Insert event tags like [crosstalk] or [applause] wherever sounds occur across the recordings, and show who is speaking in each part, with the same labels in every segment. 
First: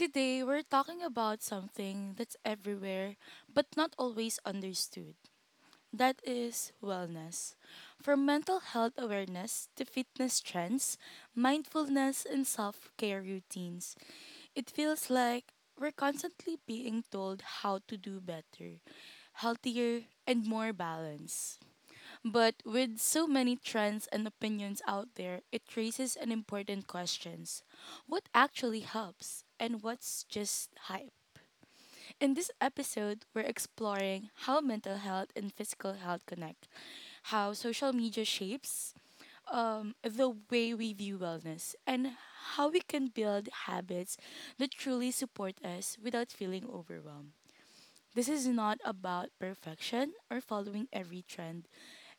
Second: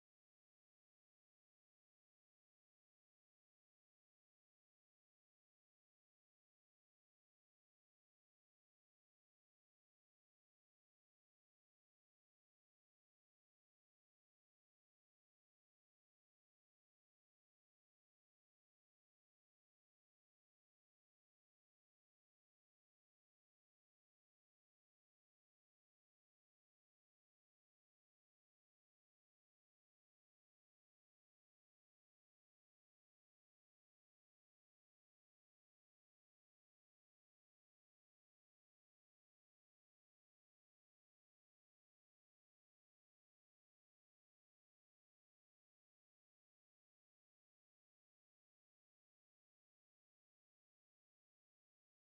Speaker 1: Today, we're talking about something that's everywhere but not always understood. That is wellness. From mental health awareness to fitness trends, mindfulness, and self care routines, it feels like we're constantly being told how to do better, healthier, and more balanced. But with so many trends and opinions out there, it raises an important questions. What actually helps and what's just hype? In this episode, we're exploring how mental health and physical health connect, how social media shapes the way we view wellness, and how we can build habits that truly support us without feeling overwhelmed. This is not about perfection or following every trend.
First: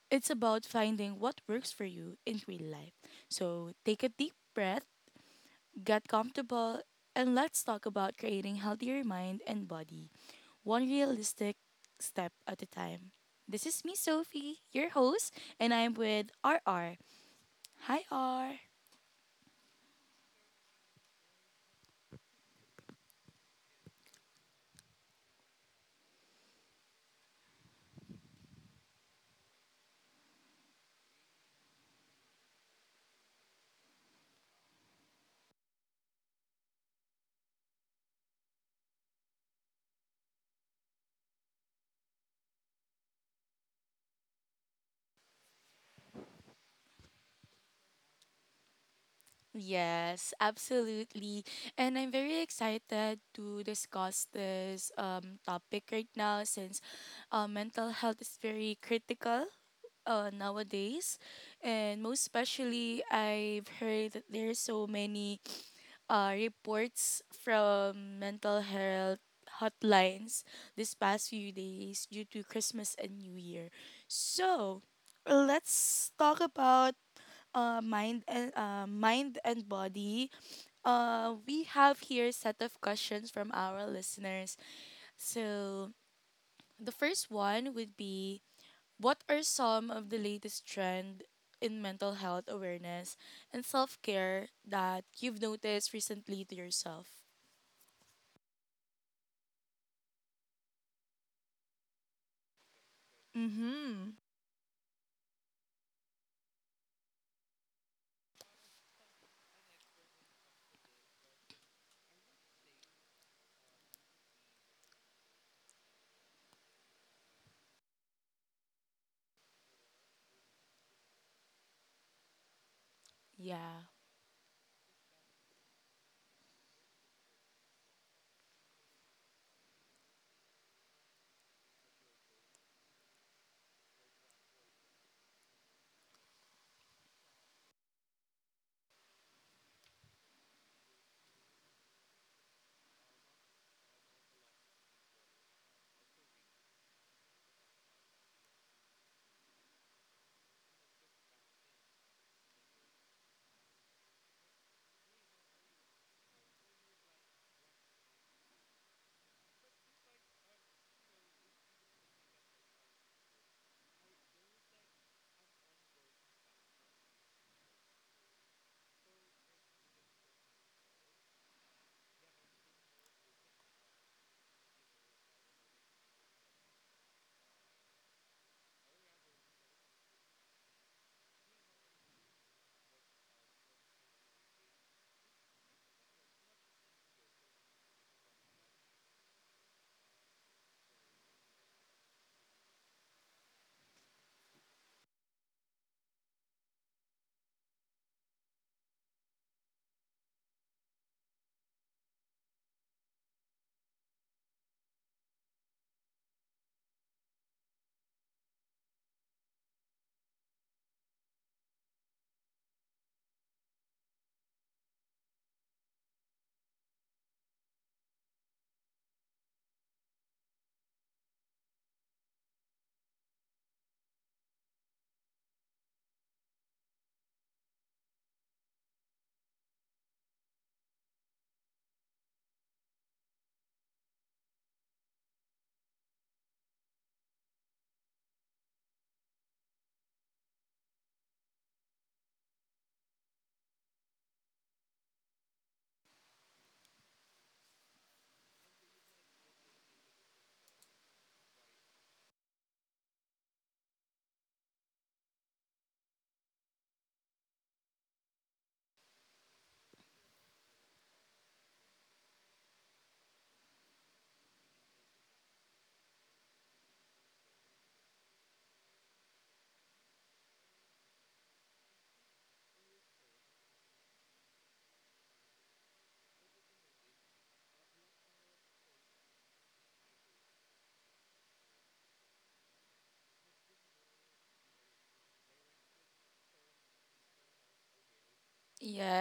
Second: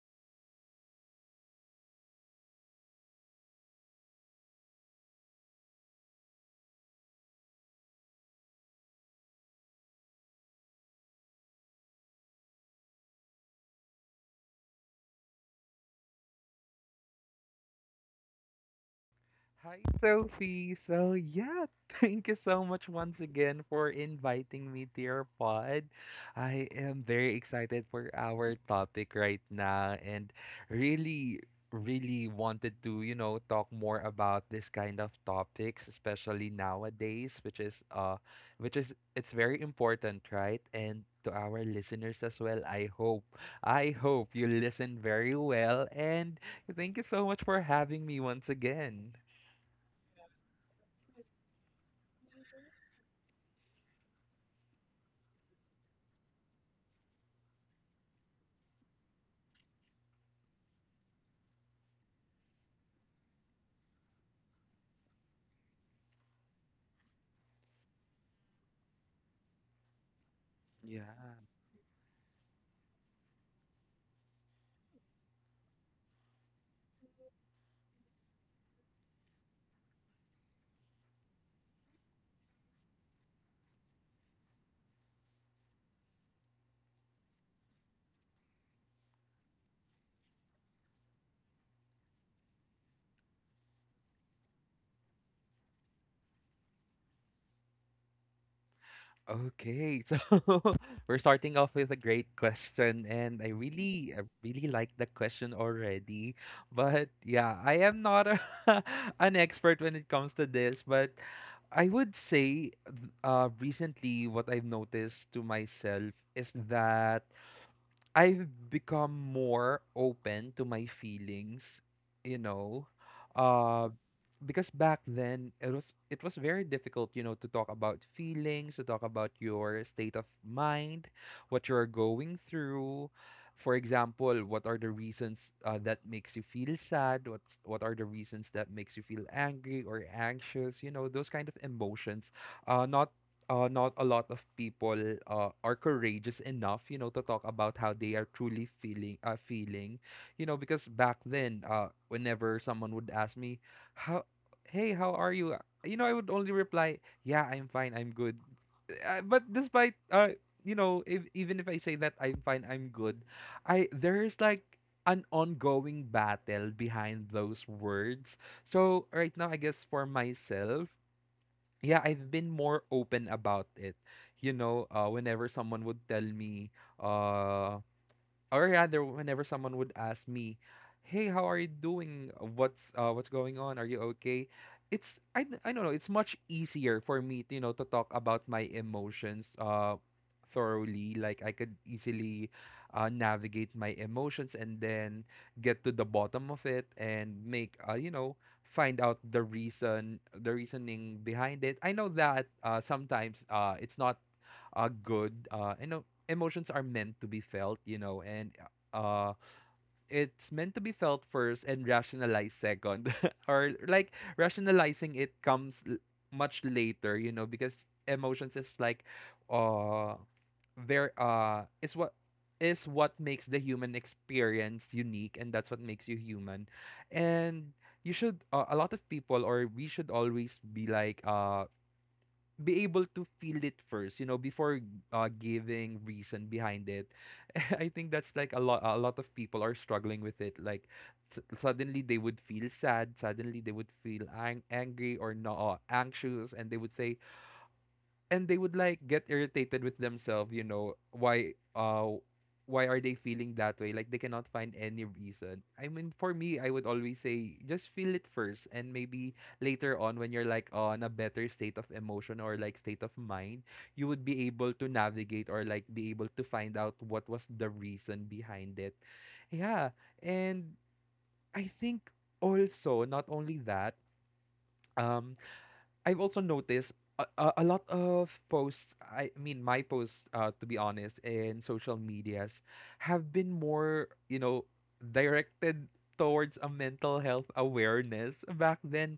Speaker 1: It's about finding what works for you in real life. So take a deep breath, get comfortable, and let's talk about creating healthier mind and body, one realistic step at a time. This is me, Sophie, your host, and I'm with R R. Hi, R.
Speaker 2: Hi, Sophie. So, yeah, [laughs] thank you so much once again for inviting me to your pod. I am very excited for our topic right now and really, really wanted to, you know, talk more about this kind of topics, especially nowadays, which is, it's very important, right? And to our listeners as well, I hope you listen very well. And thank you so much for having me once again.
Speaker 1: Yes, absolutely. And I'm very excited to discuss this topic right now, since mental health is very critical nowadays, and most especially I've heard that there's so many reports from mental health hotlines this
Speaker 2: Yeah.
Speaker 1: past few days due to Christmas and New Year. So let's talk about mind and body. We have here a set of questions from our listeners. So the first one would be, what are some of the latest trend in mental health awareness and self-care that you've noticed recently to yourself?
Speaker 2: Okay. [laughs] So we're starting off with a great question, and
Speaker 1: Mm-hmm.
Speaker 2: I really like the question already. But yeah, I am not a, [laughs] an expert when it comes to this, but I would say recently what I've noticed to myself is that I've become more open to my feelings, you know.
Speaker 1: Yeah.
Speaker 2: uh. Because back then it was very difficult, you know, to talk about feelings, to talk about your state of mind, what you're going through. For example, what are the reasons that makes you feel sad, what are the reasons that makes you feel angry or anxious, you know, those kind of emotions. uh not Not a lot of people are courageous enough, you know, to talk about how they are truly feeling, you know. Because back then, whenever someone would ask me, how hey, how are you? You know, I would only reply, yeah, I'm fine, I'm good. But despite, you know, if, even if I say that I'm fine, I'm good, I there's like an ongoing battle behind those words. So right now, I guess for myself, yeah, I've been more open about it. You know, whenever someone would tell me, uh, or rather whenever someone would ask me, hey how are you doing, what's going on, are you okay? I don't know, it's much easier for me to, you know, to talk about my emotions thoroughly. Like I could easily navigate my emotions and then get to the bottom of it and make, you know, find out the reasoning behind it. I know that, sometimes it's not good. You know, emotions are meant to be felt, you know, and uh, it's meant to be felt first and rationalized second. [laughs] or like rationalizing it comes much later, you know, because emotions is like, uh, it's what is what makes the human experience unique, and that's what makes you human. And you should, a lot of people, or we should always be like, be able to feel it first, you know, before giving reason behind it. [laughs] I think that's like a lot. A lot of people are struggling with it. Like, suddenly they would feel sad. Suddenly they would feel angry or no anxious, and they would like get irritated with themselves, you know. Why are they feeling that way, like they cannot find any reason? I mean, for me, I would always say just feel it first, and maybe later on when you're like on a better state of emotion or like state of mind, you would be able to navigate or like be able to find out what was the reason behind it. Yeah. And I think also, not only that, um I've also noticed a lot of posts, I mean, my posts, to be honest, in social medias have been more, you know, directed towards a mental health awareness. Back then,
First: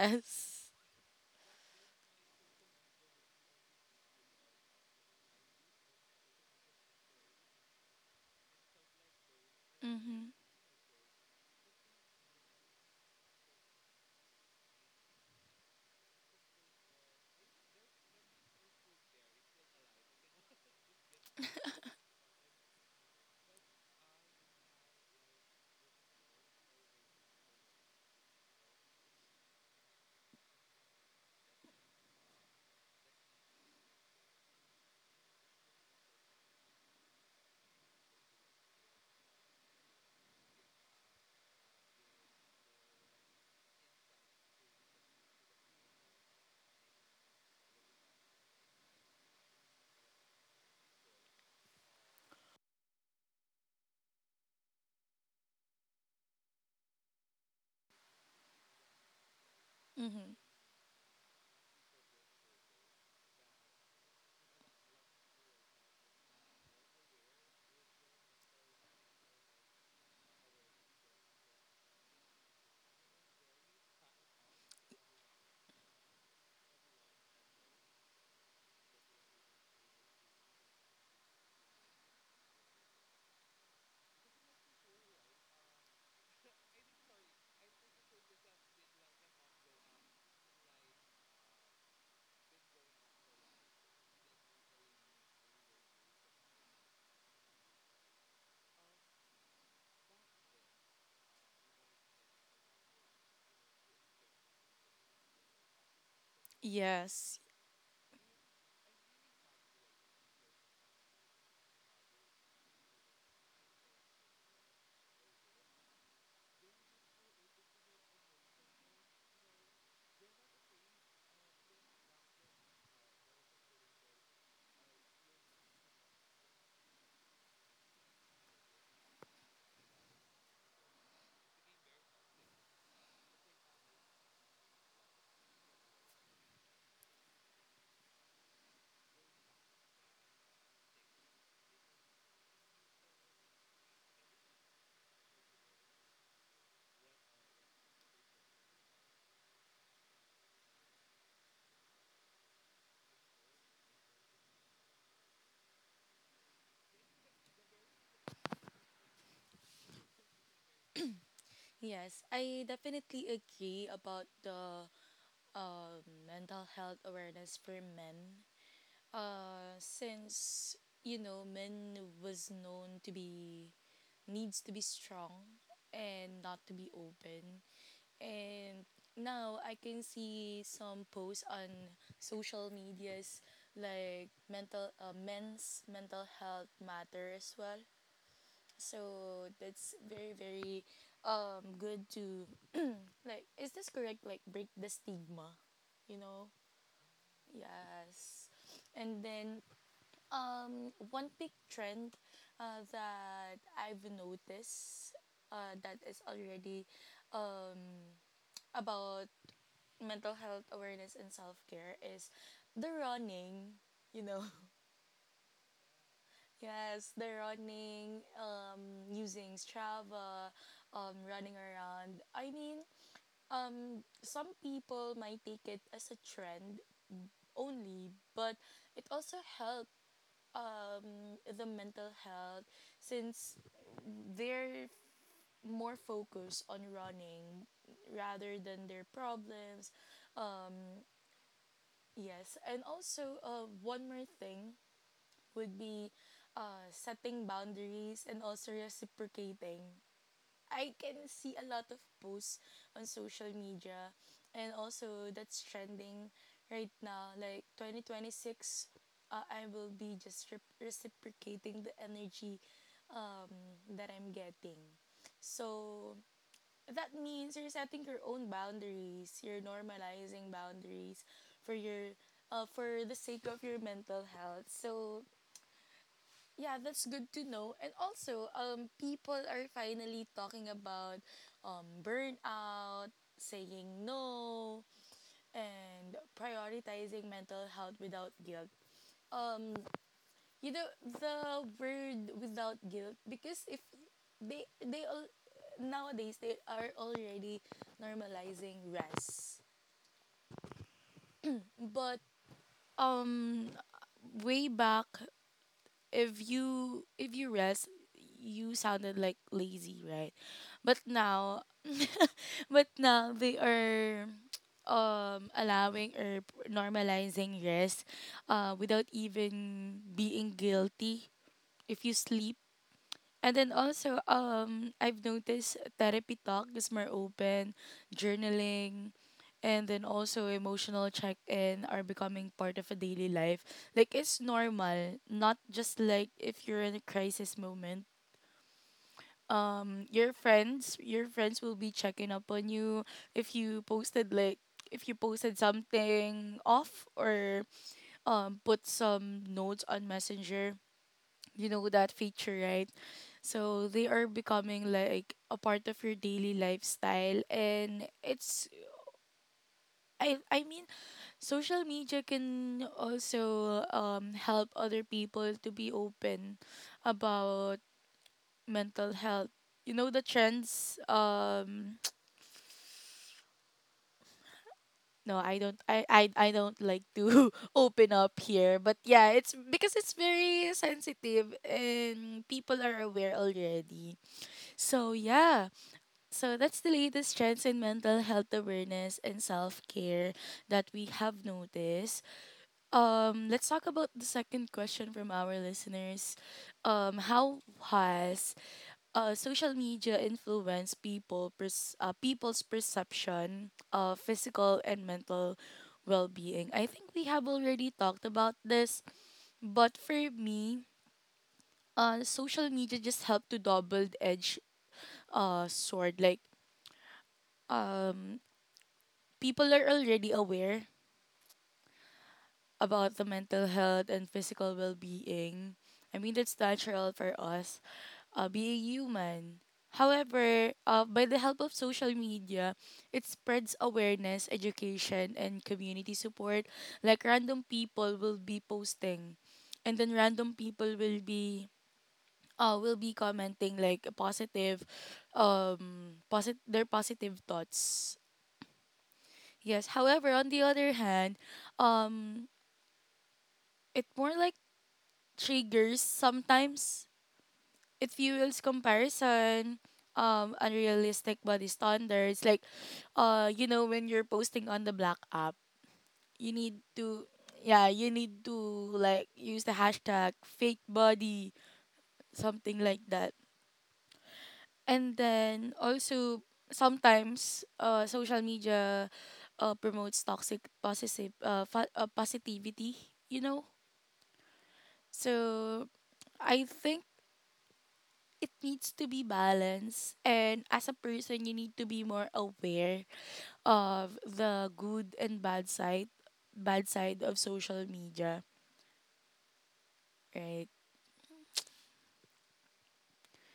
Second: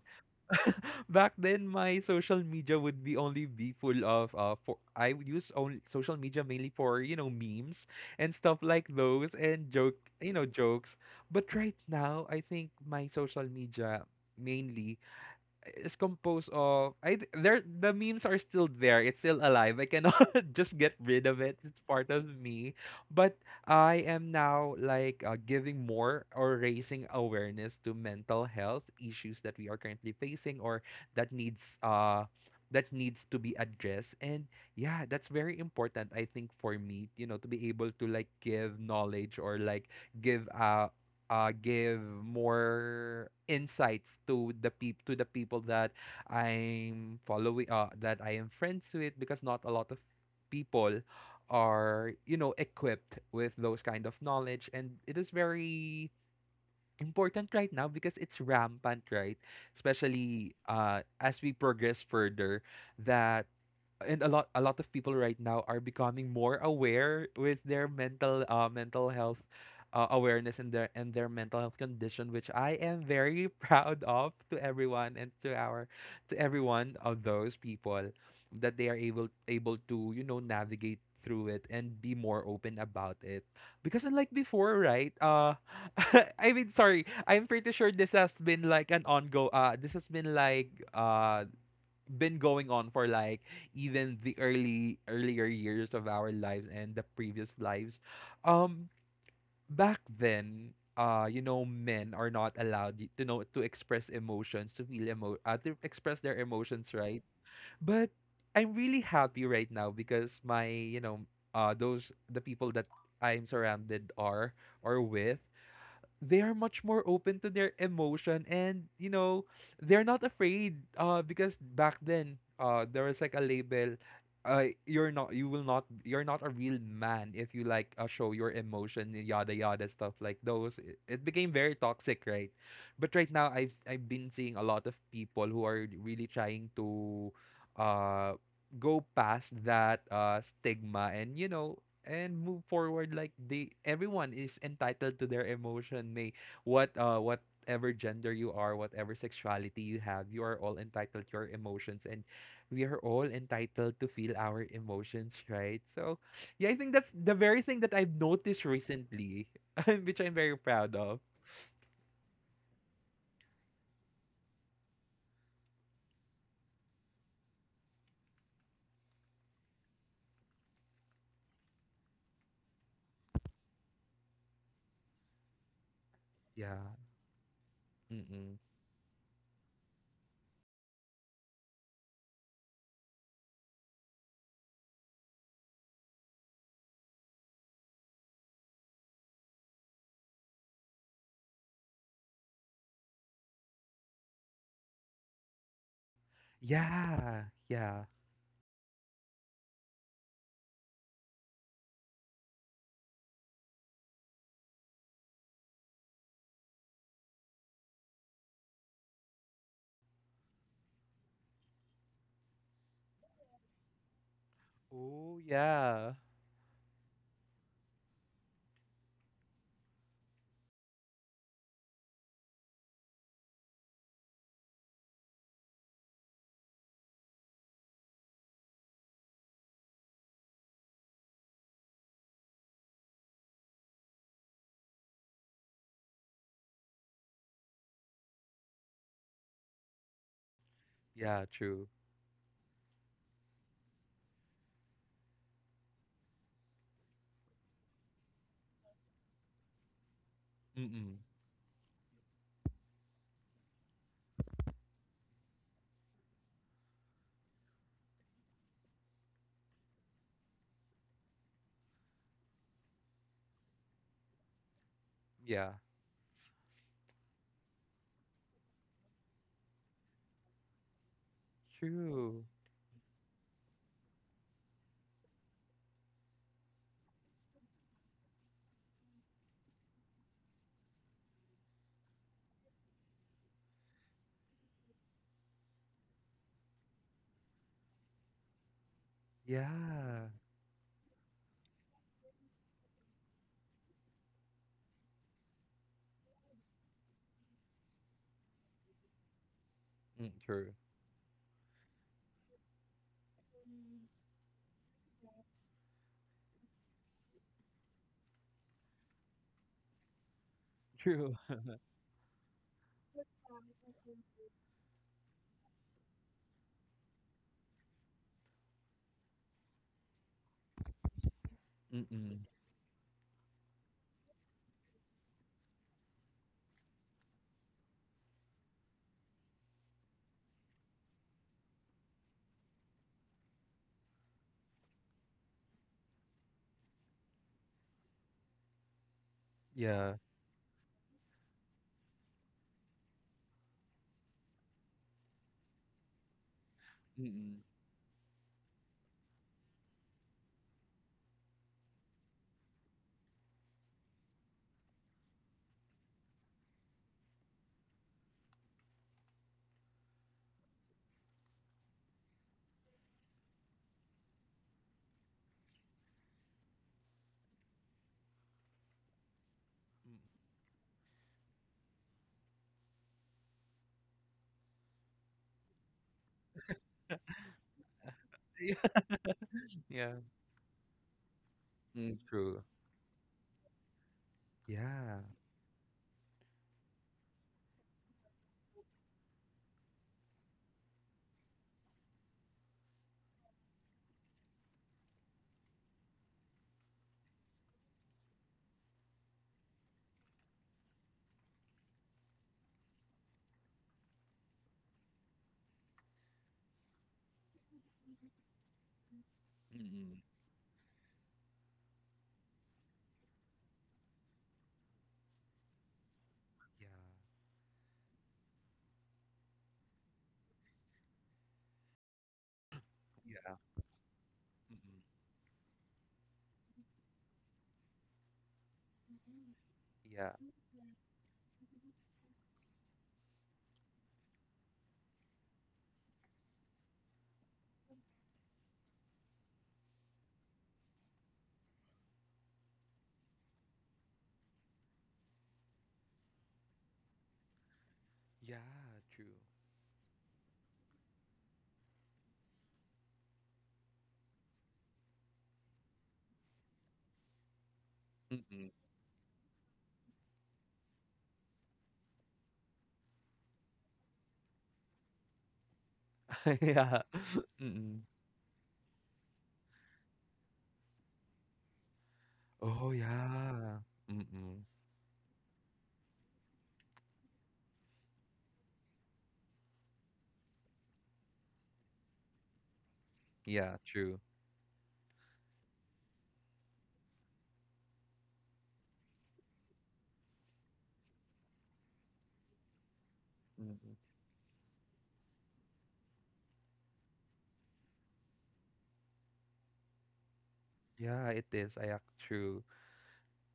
Speaker 2: [laughs] back then, my social media would be only be full of, I would use only social media mainly for, you know, memes and stuff like those and
Speaker 1: Mhm.
Speaker 2: you know, jokes. But right now, I think my social media mainly is composed of there the memes are still there. It's still alive. I cannot [laughs] just get rid of it. It's part of me. But I am now like, giving more or raising awareness to mental health issues that we are currently facing, or that needs uh that needs to be addressed. And yeah, that's very important, I think, for me, you know, to be able to like give knowledge, or like give give more insights to the peop to the people that I'm following, that I am friends with, because not a lot of people are, you know, equipped with those kind of knowledge. And it is very important right now because it's rampant, right?
Speaker 1: Mhm.
Speaker 2: Especially as we progress further, that. And a lot of people right now are becoming more aware with their mental health, awareness, and their mental health condition, which I am very [laughs] proud of, to everyone, and to our to everyone of those people, that they are able to, you know, navigate through it and be more open about it. Because unlike before, right? [laughs] I mean, sorry. I'm pretty sure this has been like an ongo this has been like, been going on for like even the early earlier years of our lives and the previous lives. um Back then, you know, men are not allowed to express emotions, to feel emo to express their emotions, right?
Speaker 1: Yes.
Speaker 2: But I'm really happy right now because my, you know, those the people that I'm surrounded are or with, they are much more open to their emotion. And you know, they're not afraid. Because back then, there was like a label, you're not, you're not a real man if you like, show your emotion, yada yada, stuff like those. It became very toxic, right? But right now, I've been seeing a lot of people who are really trying to uh go past that stigma, and you know, and move forward. Like they everyone is entitled to their emotion. May what Whatever gender you are, whatever sexuality you have, you are all entitled to your emotions, and we are all entitled to feel our emotions, right? So yeah, I think that's the very thing that I've noticed recently, [laughs] which I'm very proud of.
Speaker 1: Yes, I definitely agree about the mental health awareness for men. Since, you know, men was known to be needs to be strong and not
Speaker 2: Yeah.
Speaker 1: to be open.
Speaker 2: Mm-mm.
Speaker 1: And now I can see some posts on social medias like mental men's mental health matter as well. So that's very very good to, [clears throat] like, is this correct, like, break the stigma, you know?
Speaker 2: Yeah. Yeah.
Speaker 1: Yes. And then one big trend that I've noticed uh, that is already um about mental health awareness and self care is the running, you know. [laughs]
Speaker 2: Oh yeah.
Speaker 1: Yes, the running, using Strava, running around. I mean, some people might take it as a trend only, but it also help the mental health, since they're more focused on running rather than their problems.
Speaker 2: Yeah. True.
Speaker 1: Yes, and also one more thing would be setting boundaries and also reciprocating. I
Speaker 2: Mm-mm.
Speaker 1: can see a lot of posts on social media, and also that's trending right now. Like 2026, I will be just reciprocating the energy um, that I'm getting.
Speaker 2: Yeah.
Speaker 1: So that means you're setting your own boundaries, you're normalizing boundaries for your
Speaker 2: True.
Speaker 1: for the sake of your mental health. So yeah, that's good to know. And also, people are finally talking about burnout, saying no, and prioritizing mental health without guilt. Um,
Speaker 2: Yeah.
Speaker 1: you know the word without guilt, because if they all nowadays they are already normalizing rest,
Speaker 2: Mm, true.
Speaker 1: but um way back, if you rest, you sounded like lazy, right?
Speaker 2: [laughs]
Speaker 1: But
Speaker 2: True.
Speaker 1: now [laughs] but now they are allowing or normalizing rest without even being guilty if you
Speaker 2: Mm-mm.
Speaker 1: sleep. And then also, I've noticed therapy talk is more open, journaling, and then also emotional check-in are becoming part of a daily life. Like it's normal, not just like if you're in a crisis moment.
Speaker 2: Yeah.
Speaker 1: Your friends will be checking up on you if you posted like if you posted something off,
Speaker 2: Mm-mm.
Speaker 1: or put some notes on Messenger, you know that feature, right? So they are becoming like a part of your daily lifestyle, and it's I mean, social media can also help other people to be open about mental health, you know,
Speaker 2: Mm.
Speaker 1: the
Speaker 2: [laughs]
Speaker 1: trends. [tsk] No, I don't like to [laughs] open up here, but
Speaker 2: Yeah.
Speaker 1: yeah, it's because
Speaker 2: Yeah.
Speaker 1: it's very sensitive
Speaker 2: Mm.
Speaker 1: and
Speaker 2: True.
Speaker 1: people are aware already. So
Speaker 2: Yeah.
Speaker 1: yeah. So that's the latest trends in mental health awareness and self-care that we have noticed. Let's talk about the second question from our listeners. How has social media influence people pers- people's perception of physical and mental well-being. I think we have already talked about this, but
Speaker 2: Mm-mm.
Speaker 1: for me, social media just helped to double-edge sword. Like,
Speaker 2: Yeah.
Speaker 1: um, people are already aware about the
Speaker 2: Yeah.
Speaker 1: mental health and physical
Speaker 2: Mm-mm.
Speaker 1: well-being. I mean, that's natural for us, being human.
Speaker 2: Yeah.
Speaker 1: However, by the help of social media, it spreads awareness, education, and community support. Like random people will be posting, and then random people will be commenting like positive, their positive thoughts.
Speaker 2: Yeah. True.
Speaker 1: Yes. However, on the other hand, um it more like triggers sometimes, it fuels
Speaker 2: Mm-mm.
Speaker 1: comparison, unrealistic body standards, like you know, when you're posting on the black app, you
Speaker 2: [laughs]
Speaker 1: need
Speaker 2: Yeah.
Speaker 1: to, yeah,
Speaker 2: Mm-mm.
Speaker 1: you need to, like, use the hashtag fake body, something
Speaker 2: Oh
Speaker 1: like that.
Speaker 2: yeah. Mm-mm.
Speaker 1: And then also, sometimes social media promotes toxic positivity, you know.
Speaker 2: Yeah. True.
Speaker 1: So I think it needs to be balanced, and as a person, you need to be more aware
Speaker 2: Mm-mm.
Speaker 1: of the good and bad side of social media, right?
Speaker 2: Yeah. It is. I act true.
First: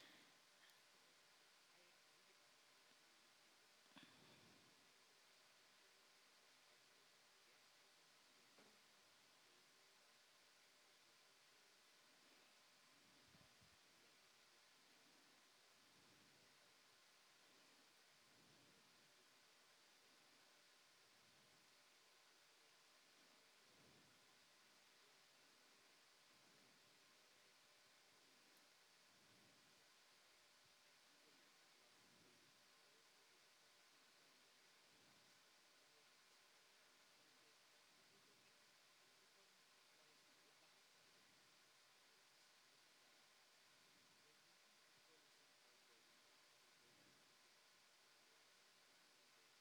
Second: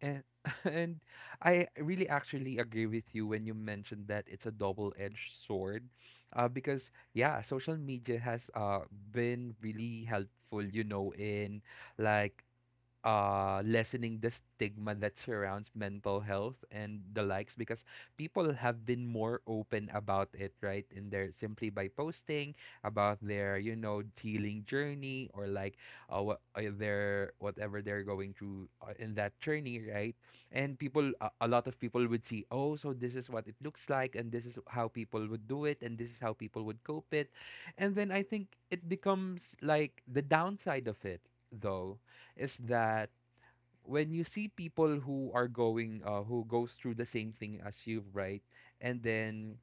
Speaker 2: And [laughs] and I really actually agree with you when you mentioned that it's a double-edged sword, because yeah, social media has been really helpful, you know, in like lessening the stigma that surrounds mental health and the likes, because people have been more open about it, right? And they're simply by posting about their, you know, healing journey, or like, what their whatever they're going through in that journey, right? And people a lot of people would see, oh, so this is what it looks like, and this is how people would do it, and this is how people would cope it. And then I think it becomes like the downside of it, though, is that when you see people who are going who goes through the same thing as you, right? And then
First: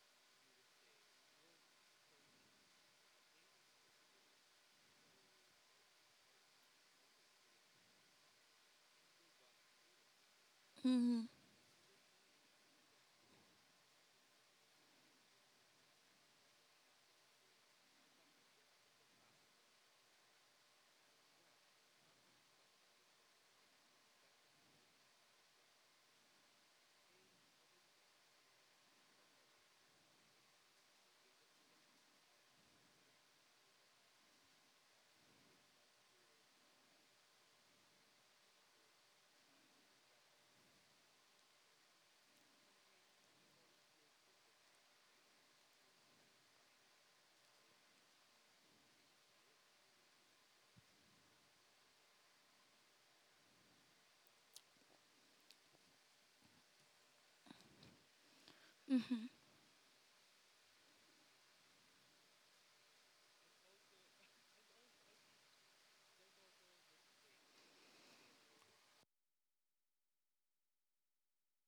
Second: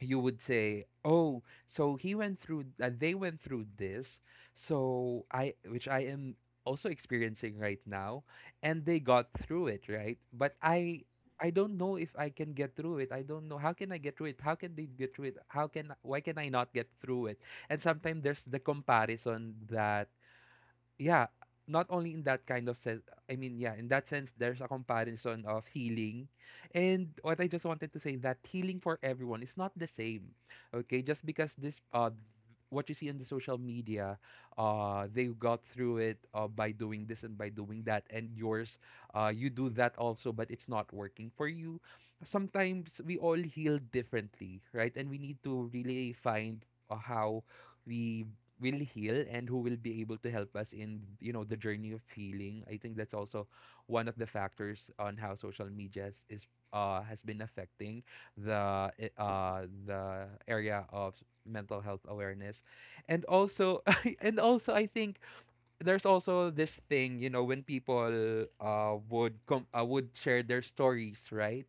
Speaker 2: you would say, oh, so he went through they went through this, so I which I am also experiencing right now, and they got through it, right? but i
Speaker 1: Mm-hmm.
Speaker 2: i don't know if I can get through it, I don't know how can I get through it, how can they get through it, how can, why can I not get through it. And sometimes there's the comparison that, yeah, not only in that kind of sense, I mean, yeah, in that sense, there's a comparison of healing. And what I just wanted to say that healing for everyone is not the same. Okay, just because this what you see in the social media, they got through it by doing this and by doing that, and yours, you do that also, but it's not working for you. Sometimes we all heal differently, right? And we need to really find how we will heal and who will be able to help us in the journey of healing. I think that's also one of the factors on how social media is has been affecting the
Speaker 1: Mm-hmm.
Speaker 2: the area of mental health awareness and also [laughs] and also I think there's also this thing, you know, when people would come, would share their stories, right?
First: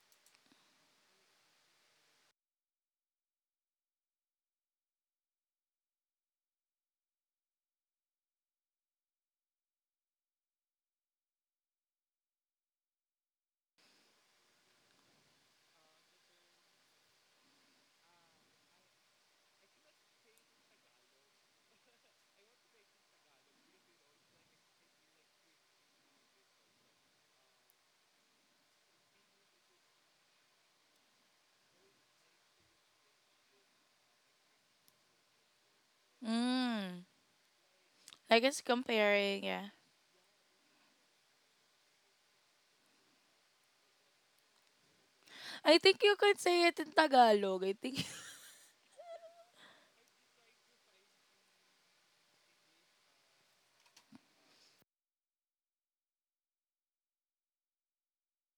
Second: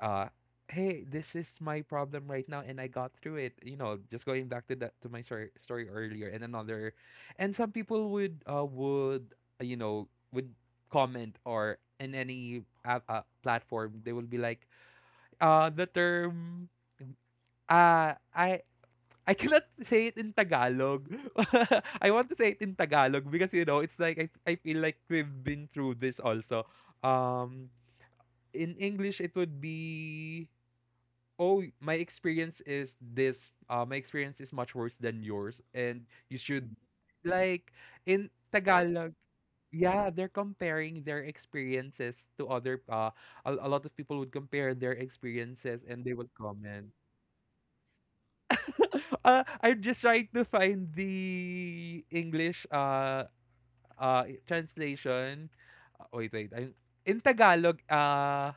Speaker 2: uh Hey, this is my problem right now and I got through it, you know, just going back to that, to my story earlier. And another and some people would would comment or in any app, platform they will be like the term uh i I cannot say it in Tagalog. [laughs] I want to say it in Tagalog because, you know, it's like I feel like we've been through this also. Um, in English it would be, oh, my experience is this, my experience is much worse than yours and you should,
Speaker 1: Mm.
Speaker 2: like, in
Speaker 1: I guess
Speaker 2: Tagalog.
Speaker 1: comparing, yeah.
Speaker 2: Yeah, they're comparing their experiences to other, a lot of people would compare their
Speaker 1: I
Speaker 2: experiences
Speaker 1: think
Speaker 2: and they
Speaker 1: you
Speaker 2: would
Speaker 1: could say it in
Speaker 2: comment.
Speaker 1: Tagalog. I think.
Speaker 2: [laughs] I'm just trying to find the English translation. Wait, I in Tagalog,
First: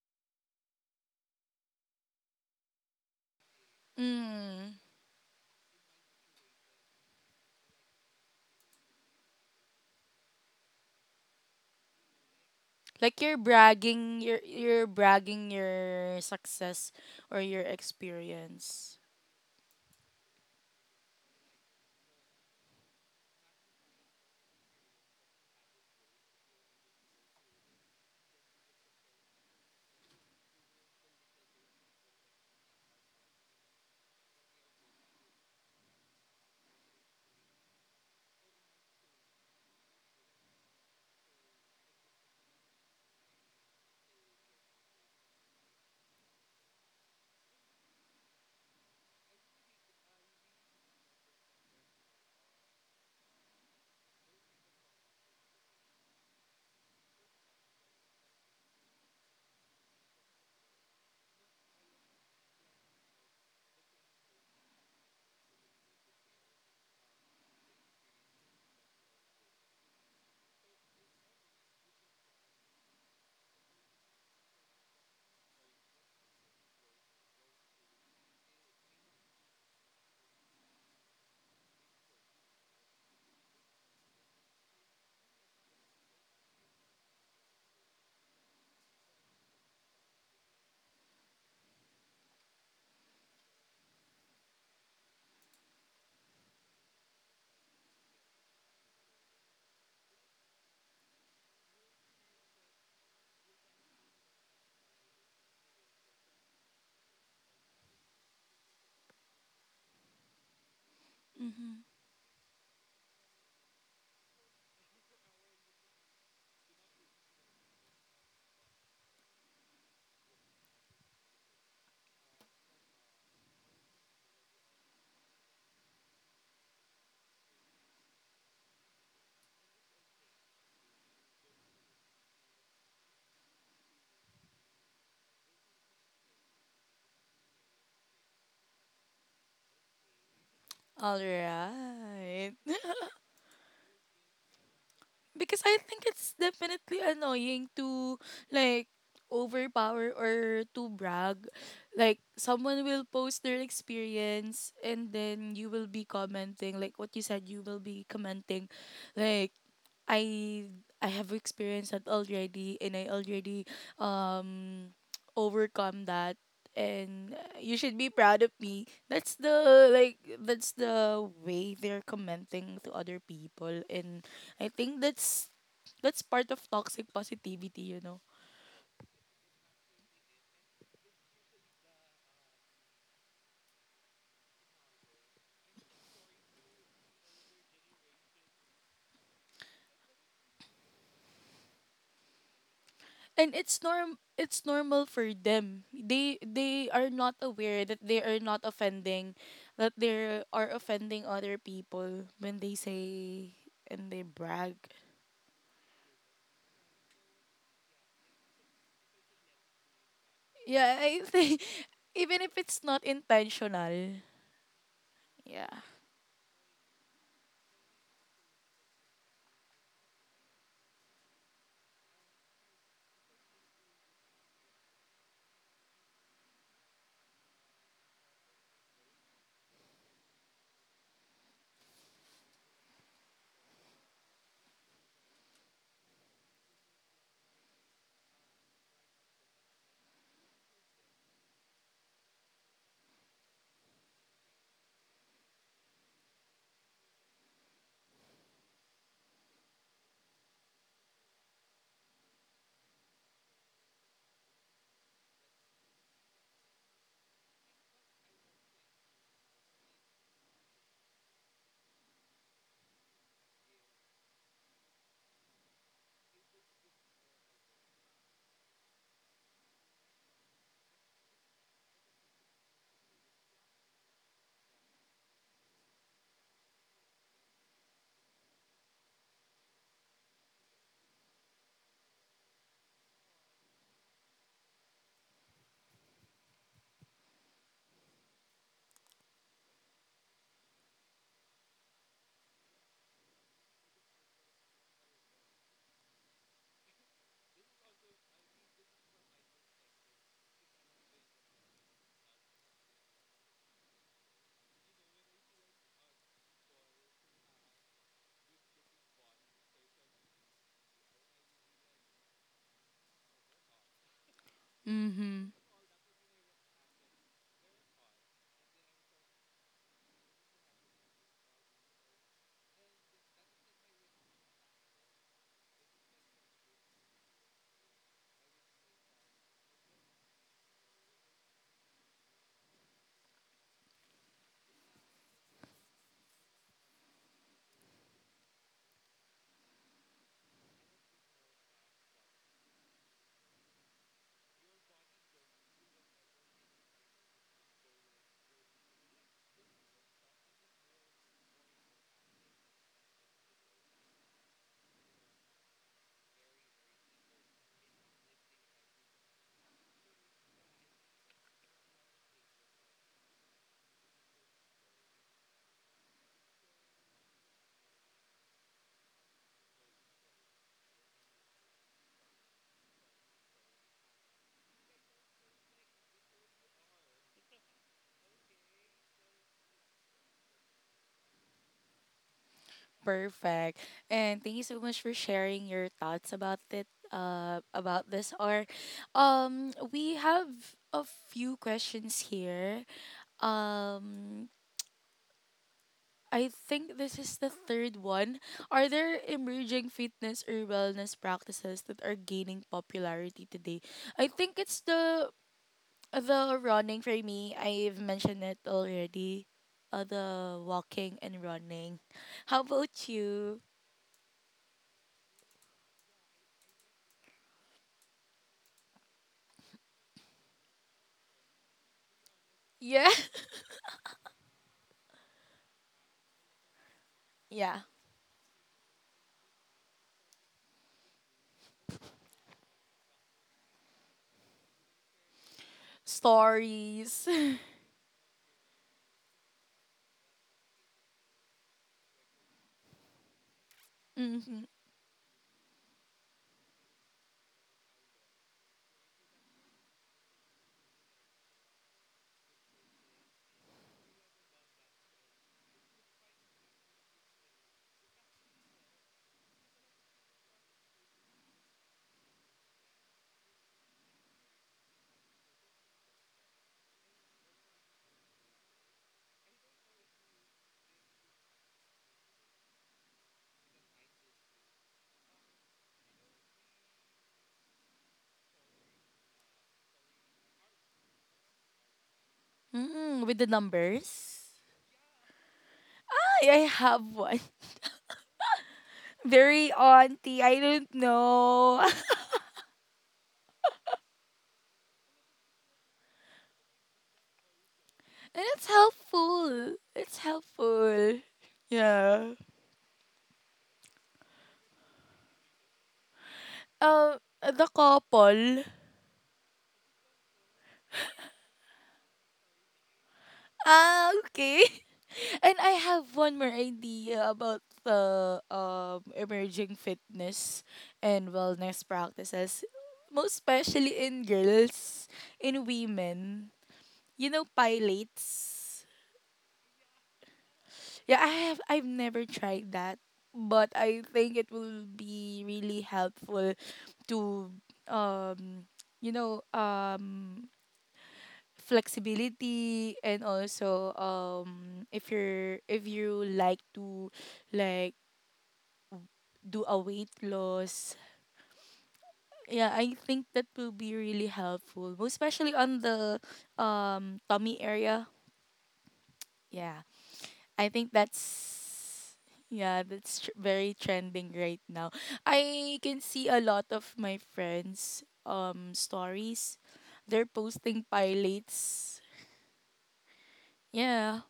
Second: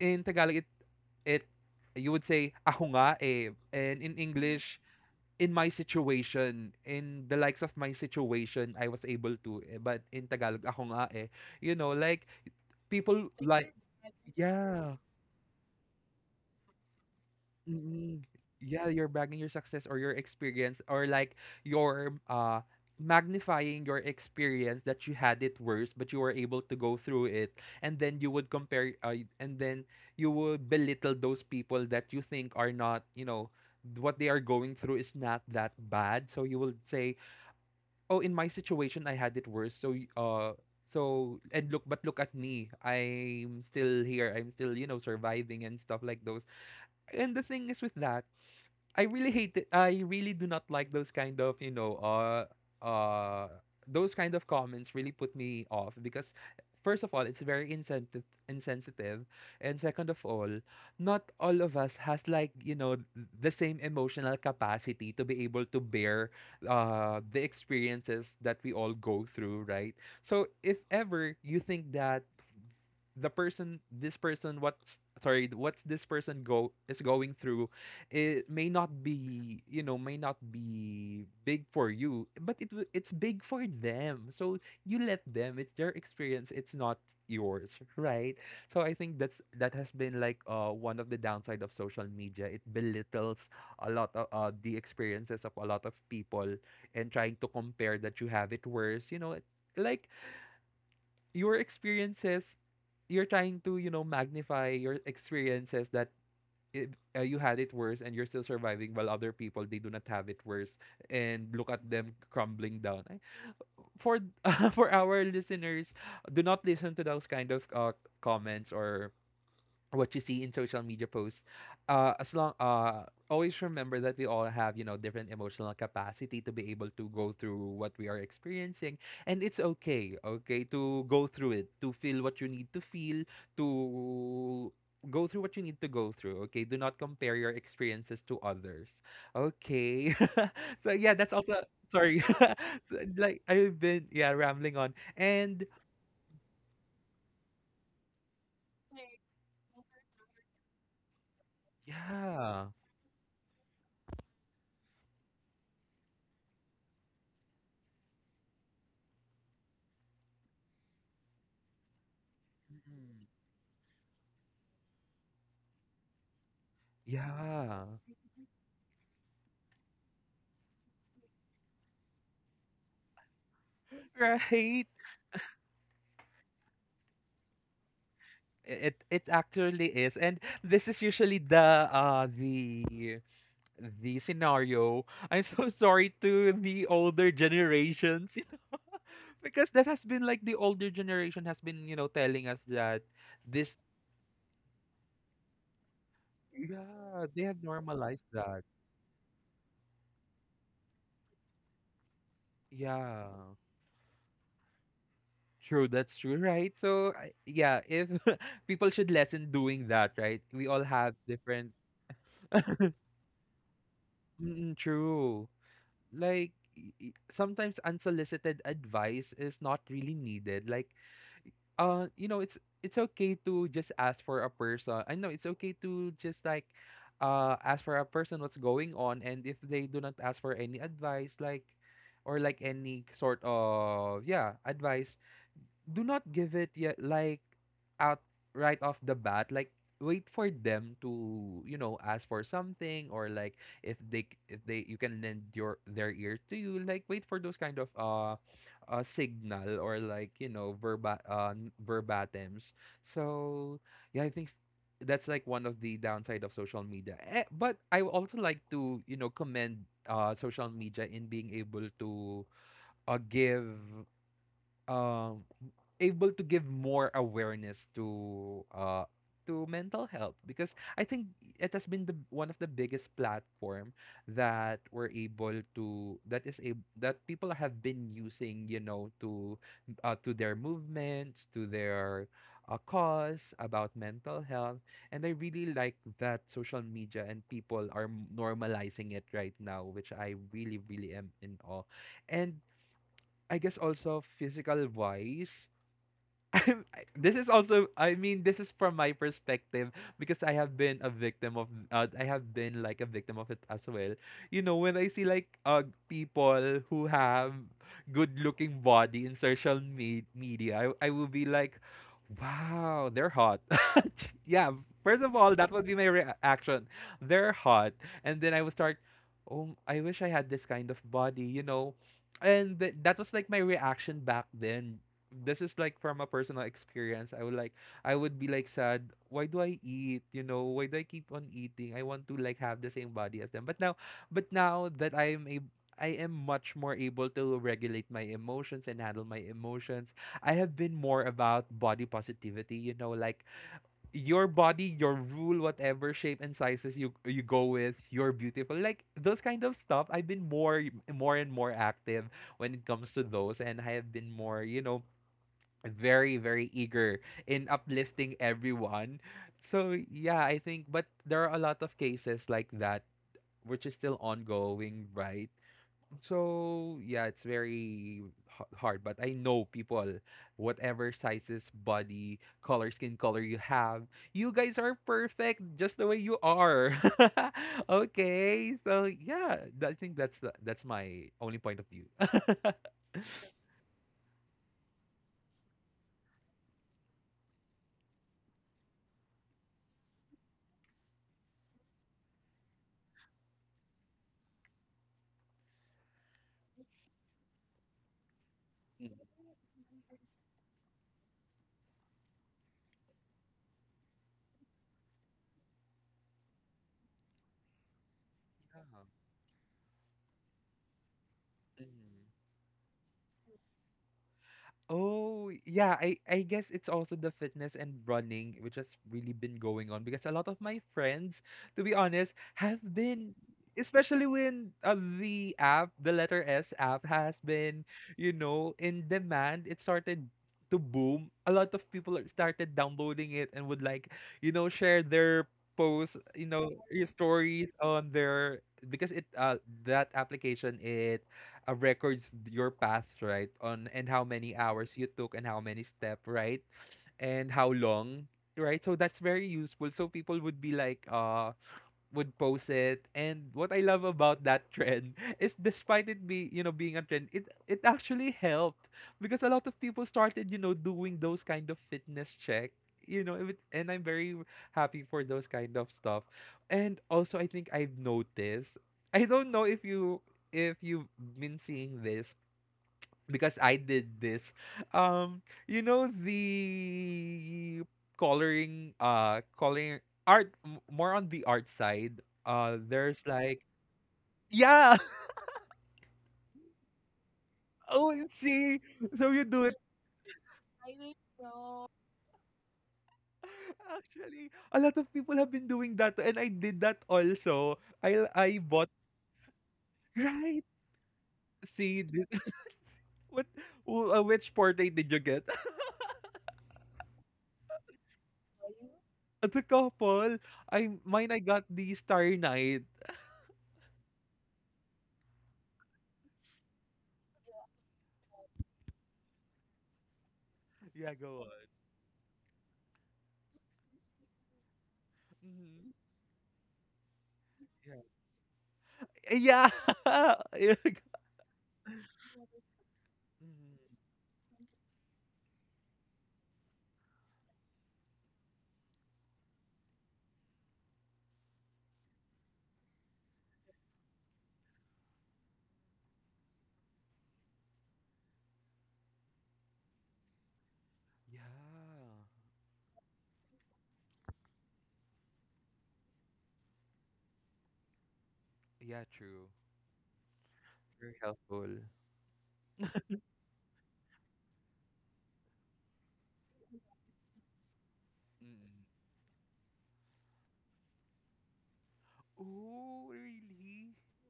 Speaker 2: in Tagalog it, it, you would say ako nga eh,
Speaker 1: [laughs]
Speaker 2: and in
Speaker 1: Mm.
Speaker 2: English, in my situation, in the likes of my situation, I was able to. But in Tagalog, ako nga eh. You know, like,
Speaker 1: Like
Speaker 2: people
Speaker 1: you're
Speaker 2: like,
Speaker 1: bragging, you're
Speaker 2: yeah,
Speaker 1: bragging your success or your
Speaker 2: mm,
Speaker 1: experience.
Speaker 2: yeah, you're bragging your success or your experience, or like your, magnifying your experience that you had it worse but you were able to go through it. And then you would compare, and then you would belittle those people that you think are not, you know, what they are going through is not that bad, so you will say, oh, in my situation I had it worse, so so, and look, but look at me, I'm still here, I'm still, you know, surviving and stuff like those. And the thing is with that, I really hate it. I really do not like those kind of, you know, uh those kind of comments really put me off, because first of all, it's very insensitive. insensitive and second of all, not all of us has, like, you know, the same emotional capacity to be able to bear the experiences that we all go through, right? So if ever you think that the person this person what's sorry, what's this person go is going through, it may not be, you know, may not be big for you, but it's big for them. So you let them, it's their experience, it's not yours, right? So I think that's that has been like one of the downside of social media. It belittles a lot of the experiences of a lot of people, and trying to compare that you have it worse, you know, it, like your experiences, you're trying to, you know, magnify your experiences that it, you had it worse and you're still surviving while other people, they do not have it worse, and look
Speaker 1: Mm-hmm.
Speaker 2: at them crumbling down. For [laughs] for our listeners, do not listen to those kind of, comments or what you see in social media posts. As long Always remember that we all have, you know, different emotional capacity to be able to go through what we are experiencing, and it's okay, okay to go through it, to feel what you need to feel, to go through what you need to go through. Okay, do not compare your experiences to others, okay? [laughs] So yeah,
Speaker 1: All
Speaker 2: that's also, sorry,
Speaker 1: right.
Speaker 2: [laughs] so, like, I've been, yeah, rambling on.
Speaker 1: Because
Speaker 2: And
Speaker 1: I think it's definitely annoying to, like, overpower or to brag. Like
Speaker 2: yeah.
Speaker 1: someone will post their experience, and then you will be commenting like what you said, you will be commenting like, I I have experienced that already, and I
Speaker 2: Mm.
Speaker 1: already um [tsk] overcome that, and you
Speaker 2: Yeah.
Speaker 1: should be proud of me. That's the, like, that's the way they're commenting to other people. And I
Speaker 2: Right.
Speaker 1: think that's part of toxic positivity, you know.
Speaker 2: It actually is. And this is usually the scenario. I'm so [laughs] sorry to the older generations, you know, because that has been like the older generation has been, you know, telling us that
Speaker 1: And
Speaker 2: this,
Speaker 1: it's normal for them, they are
Speaker 2: yeah,
Speaker 1: not
Speaker 2: they have
Speaker 1: aware that they
Speaker 2: normalized
Speaker 1: are not
Speaker 2: that.
Speaker 1: offending, that they are offending other people when they
Speaker 2: Yeah.
Speaker 1: say and they brag.
Speaker 2: True, that's true, right? So I- yeah, if [laughs] people should lessen doing that, right? We all
Speaker 1: Yeah,
Speaker 2: have
Speaker 1: I think,
Speaker 2: different.
Speaker 1: [laughs] even if
Speaker 2: [laughs]
Speaker 1: it's not intentional.
Speaker 2: Mm, true.
Speaker 1: Yeah.
Speaker 2: Like, sometimes unsolicited advice is not really needed, like, you know, it's okay to just ask for a person. I know it's okay to just, like, ask for a person what's going on, and if they do not ask for any advice, like, or like any sort of, yeah, advice, do not give it yet, like, out, right off the bat. Like, wait for them to, you know, ask for something, or like, if they, you can lend your their ear to you, like wait for those kind of signal, or like, you know, verbatims. So yeah, I think that's like one of the downside of social media, eh, but I would also like to, you know, commend social media in being able to give um able to give more awareness to mental health, because I think it has been the one of the biggest platform that we're able to, that is a that people have been using, you know, to their movements, to their cause about mental health. And I really like that social media and people are normalizing it right now, which I really really am in awe. And I guess also physical wise, this is also, I mean, this is from my perspective, because I have been a victim of, I have been like a victim of it as well. You know, when I see like people who have good looking body in media, I will be like, wow, they're hot. [laughs] Yeah, first of
Speaker 1: Mm-hmm.
Speaker 2: all that would be my reaction. They're hot. And then I would start, oh, I wish I had this kind of body, you know. And that was like my reaction back then. This is like from a personal experience. I would like, I would be like sad. Why do I eat? You know, why do I keep on eating? I want to like have the same body as them. But now that I am much more able to regulate my emotions and handle my emotions. I have been more about body positivity, you know, like your body, your rule, whatever shape and sizes you go with, you're beautiful. Like those kind of stuff. I've been more, more and more active when it comes to those, and I have been more, you know, very eager in uplifting everyone. So yeah, I think, but there are a lot of cases like that, which is still ongoing, right? So yeah, it's very hard, but I know people, whatever sizes, body color, skin color you have, you guys are perfect just the way you are. [laughs] Okay, so yeah, I think that's the, that's my only point of view. [laughs]
Speaker 1: Perfect. And thank you so much for sharing your thoughts about it, about this or we have a few questions here. um I think this is the third one. Are
Speaker 2: Mm.
Speaker 1: there
Speaker 2: Yeah.
Speaker 1: emerging fitness or wellness practices that are gaining popularity today? I think it's the running for me. I've mentioned it already. The walking and running.
Speaker 2: Mhm.
Speaker 1: How about you?
Speaker 2: Oh, yeah, I guess it's also the fitness and running which has really been going on, because a lot of my friends, to be honest, have
Speaker 1: Yeah. [laughs]
Speaker 2: been, especially when, the app, the letter S app has
Speaker 1: Yeah.
Speaker 2: been, you know, in demand. It started to boom. A lot of people started downloading it and would like, you know, share their posts, you know, your
Speaker 1: Stories. [laughs]
Speaker 2: stories on their, because it that application it records your path, right? On, and how many
Speaker 1: Mm-hmm.
Speaker 2: hours you took and how many step, right? And how long, right? So that's very useful. So people would be like, would post it, and what I love about that trend [laughs] is despite it be you know, being a trend, it actually helped, because a lot of people started, you know, doing those kind of fitness check, you know, if it, and I'm very happy for those kind of stuff. And also I think I've noticed, I don't know if you, if you've been seeing this, because I did this. Um, you know the coloring, coloring art, more on the art side. There's
Speaker 1: Mm-hmm. With the
Speaker 2: like,
Speaker 1: numbers.
Speaker 2: yeah. [laughs]
Speaker 1: I have one.
Speaker 2: Oh, see,
Speaker 1: [laughs]
Speaker 2: so you do
Speaker 1: Very
Speaker 2: it.
Speaker 1: auntie. I
Speaker 2: I
Speaker 1: don't
Speaker 2: didn't know.
Speaker 1: know. [laughs]
Speaker 2: Actually, a lot of people have been doing that, and I did that also. I
Speaker 1: And
Speaker 2: I
Speaker 1: it's
Speaker 2: bought,
Speaker 1: helpful. It's
Speaker 2: right.
Speaker 1: helpful.
Speaker 2: See this.
Speaker 1: Yeah.
Speaker 2: [laughs] What? Which portrait did you get? [laughs]
Speaker 1: The couple.
Speaker 2: As a couple, I mine. I got the Starry Night.
Speaker 1: Ah, okay. [laughs] And I have one more idea about the emerging fitness
Speaker 2: Yeah,
Speaker 1: and
Speaker 2: go.
Speaker 1: wellness practices, most especially in girls, in
Speaker 2: Mm-hmm.
Speaker 1: women. You know,
Speaker 2: Yeah.
Speaker 1: pilates.
Speaker 2: Yeah. [laughs] Yeah.
Speaker 1: Yeah, I have, I've never tried that, but
Speaker 2: Mm-hmm.
Speaker 1: I think it will be really helpful to um you know um flexibility, and also, um, if you're if you like to, like, do a weight loss,
Speaker 2: Yeah.
Speaker 1: yeah, I think that will be really helpful, most especially on the tummy area.
Speaker 2: Yeah, true.
Speaker 1: Yeah, I think
Speaker 2: Very
Speaker 1: that's,
Speaker 2: helpful.
Speaker 1: yeah, that's very trending right now. I can see a lot of my friends
Speaker 2: Mm-mm.
Speaker 1: stories. They're posting pilots.
Speaker 2: Oh, really?
Speaker 1: Yeah.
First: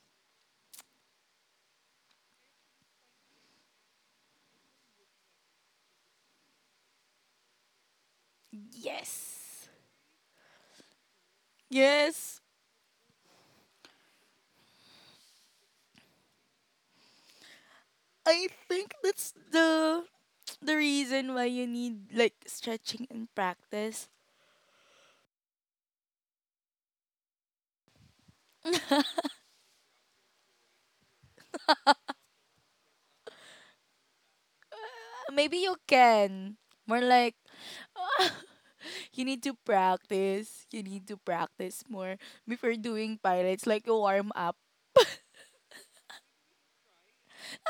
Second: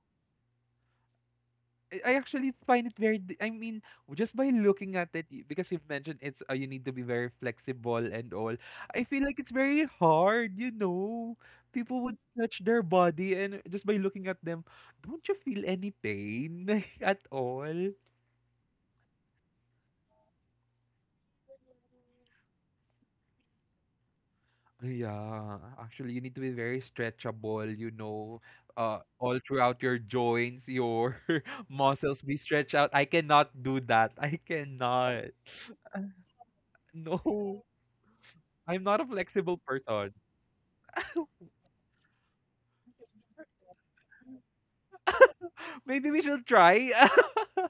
Speaker 2: I actually find it very. I mean, just by looking at it, because you've mentioned it's, you need to be very flexible and all. I feel like it's
Speaker 1: Yes.
Speaker 2: very hard, you know. People would
Speaker 1: Yes.
Speaker 2: stretch their body, and just by looking at them, don't you feel any pain [laughs] at all?
Speaker 1: I think that's the reason why you need like stretching and practice.
Speaker 2: Yeah, actually, you need to be very stretchable, you know, all throughout your joints, your [laughs] muscles be stretched out. I cannot do that. I cannot.
Speaker 1: Maybe you
Speaker 2: [laughs]
Speaker 1: can. More like,
Speaker 2: No, I'm not a
Speaker 1: you need to
Speaker 2: flexible person.
Speaker 1: practice. You need to practice more before doing pilots, like a warm up.
Speaker 2: [laughs] Maybe we should try. [laughs]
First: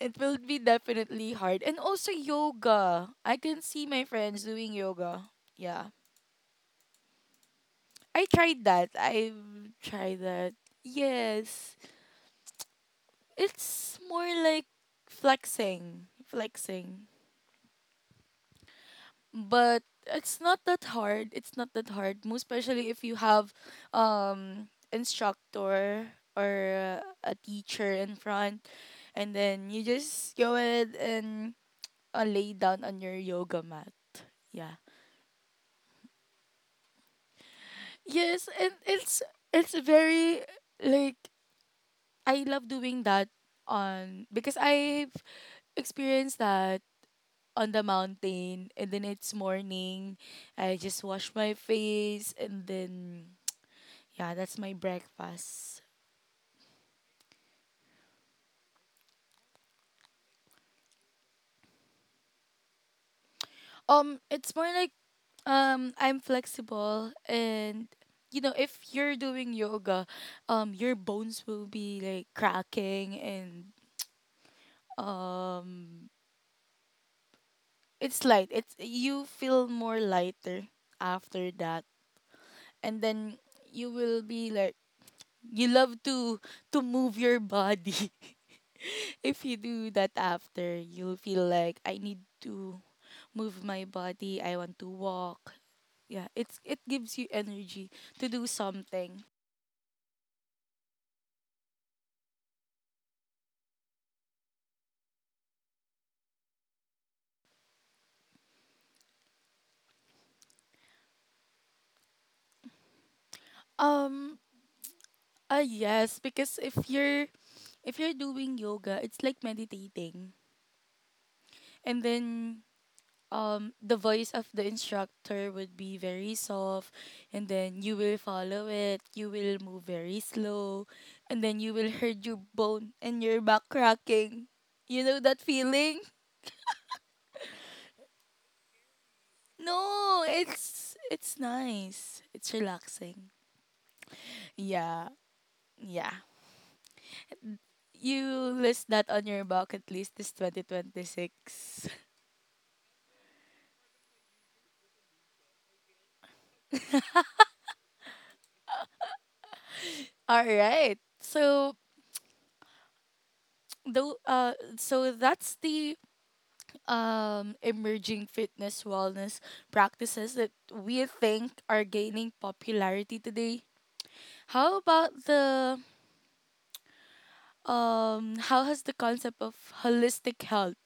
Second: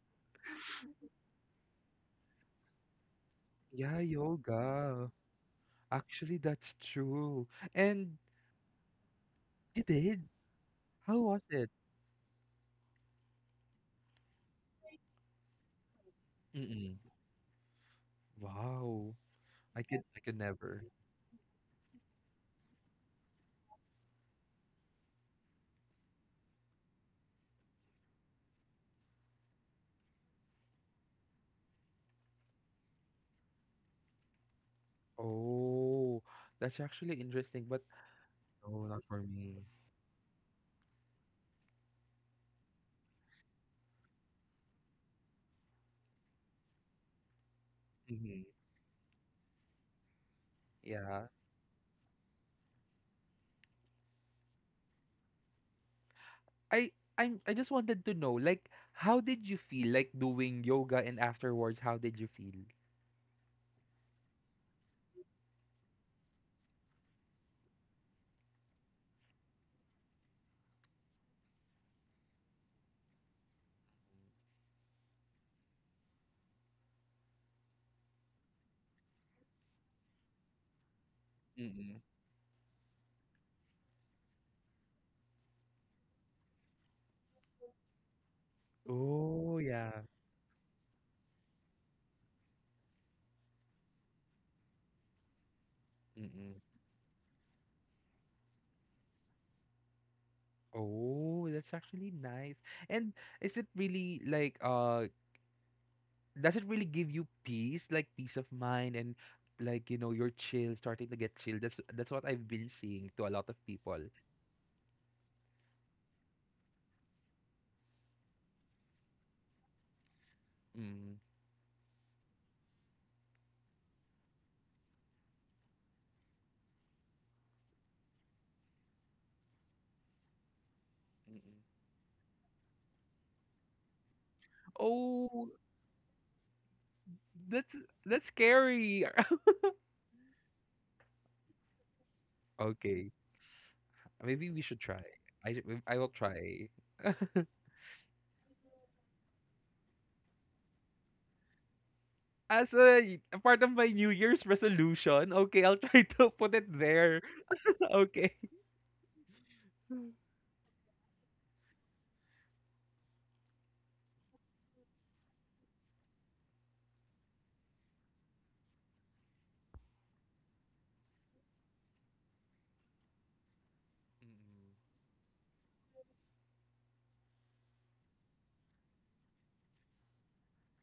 Speaker 1: It will be definitely hard. And also yoga. I can see
Speaker 2: Yeah,
Speaker 1: my friends doing
Speaker 2: yoga.
Speaker 1: yoga. Yeah.
Speaker 2: Actually, that's true. And
Speaker 1: I tried that. I've
Speaker 2: you
Speaker 1: tried
Speaker 2: did?
Speaker 1: that.
Speaker 2: How was it?
Speaker 1: Yes. It's more like flexing.
Speaker 2: Mm-mm.
Speaker 1: Flexing.
Speaker 2: Wow.
Speaker 1: But
Speaker 2: I could
Speaker 1: it's not that
Speaker 2: never. [laughs]
Speaker 1: hard. It's not that hard. Most especially if you have instructor or a teacher in front, and then you just go ahead and lay down on your yoga mat. Yeah.
Speaker 2: Oh, that's actually interesting, but
Speaker 1: Yes, and
Speaker 2: no, not for
Speaker 1: it's
Speaker 2: me.
Speaker 1: it's very, like, I love doing that on, because I've experienced that on the
Speaker 2: Mm-hmm.
Speaker 1: mountain, and then it's morning. I just
Speaker 2: Yeah.
Speaker 1: wash my face, and then yeah, that's my breakfast.
Speaker 2: I I'm I just wanted to know, like, how did you feel, like, doing yoga, and afterwards how did you feel?
Speaker 1: It's more like, I'm flexible, and, you know, if you're doing yoga, your bones will be like cracking, and um it's light. It's, you feel more lighter after that.
Speaker 2: Mm-mm.
Speaker 1: And then you will be like, you love to move your body. [laughs] If you
Speaker 2: Oh
Speaker 1: do
Speaker 2: yeah.
Speaker 1: that after, you'll feel like I need to move my body. I want to walk. Yeah, it's,
Speaker 2: Mm-mm.
Speaker 1: it gives you energy to do something.
Speaker 2: Oh, that's actually nice. And is it really like does it really give you peace, like peace of mind, and like, you know, you're chill, starting to get chill. That's what I've been seeing to a lot of people.
Speaker 1: Um yes, because if you're doing yoga, it's like meditating.
Speaker 2: Mm.
Speaker 1: And then the voice of the instructor would be very soft, and then you will follow it, you will move very slow, and then
Speaker 2: Mm-mm.
Speaker 1: you will hurt your bone and your back cracking, you know that
Speaker 2: Oh,
Speaker 1: feeling?
Speaker 2: that's that's scary. [laughs]
Speaker 1: No, it's nice, it's
Speaker 2: Okay.
Speaker 1: relaxing.
Speaker 2: Maybe we should try.
Speaker 1: Yeah.
Speaker 2: I will
Speaker 1: Yeah,
Speaker 2: try. [laughs]
Speaker 1: you list that on your bucket list this 2026.
Speaker 2: As a part of my New Year's resolution, okay, I'll try [laughs] to put it there. Okay. Mm.
Speaker 1: [laughs] All right, so that's the emerging fitness wellness practices that we think are gaining popularity today. How about the how has the concept of holistic health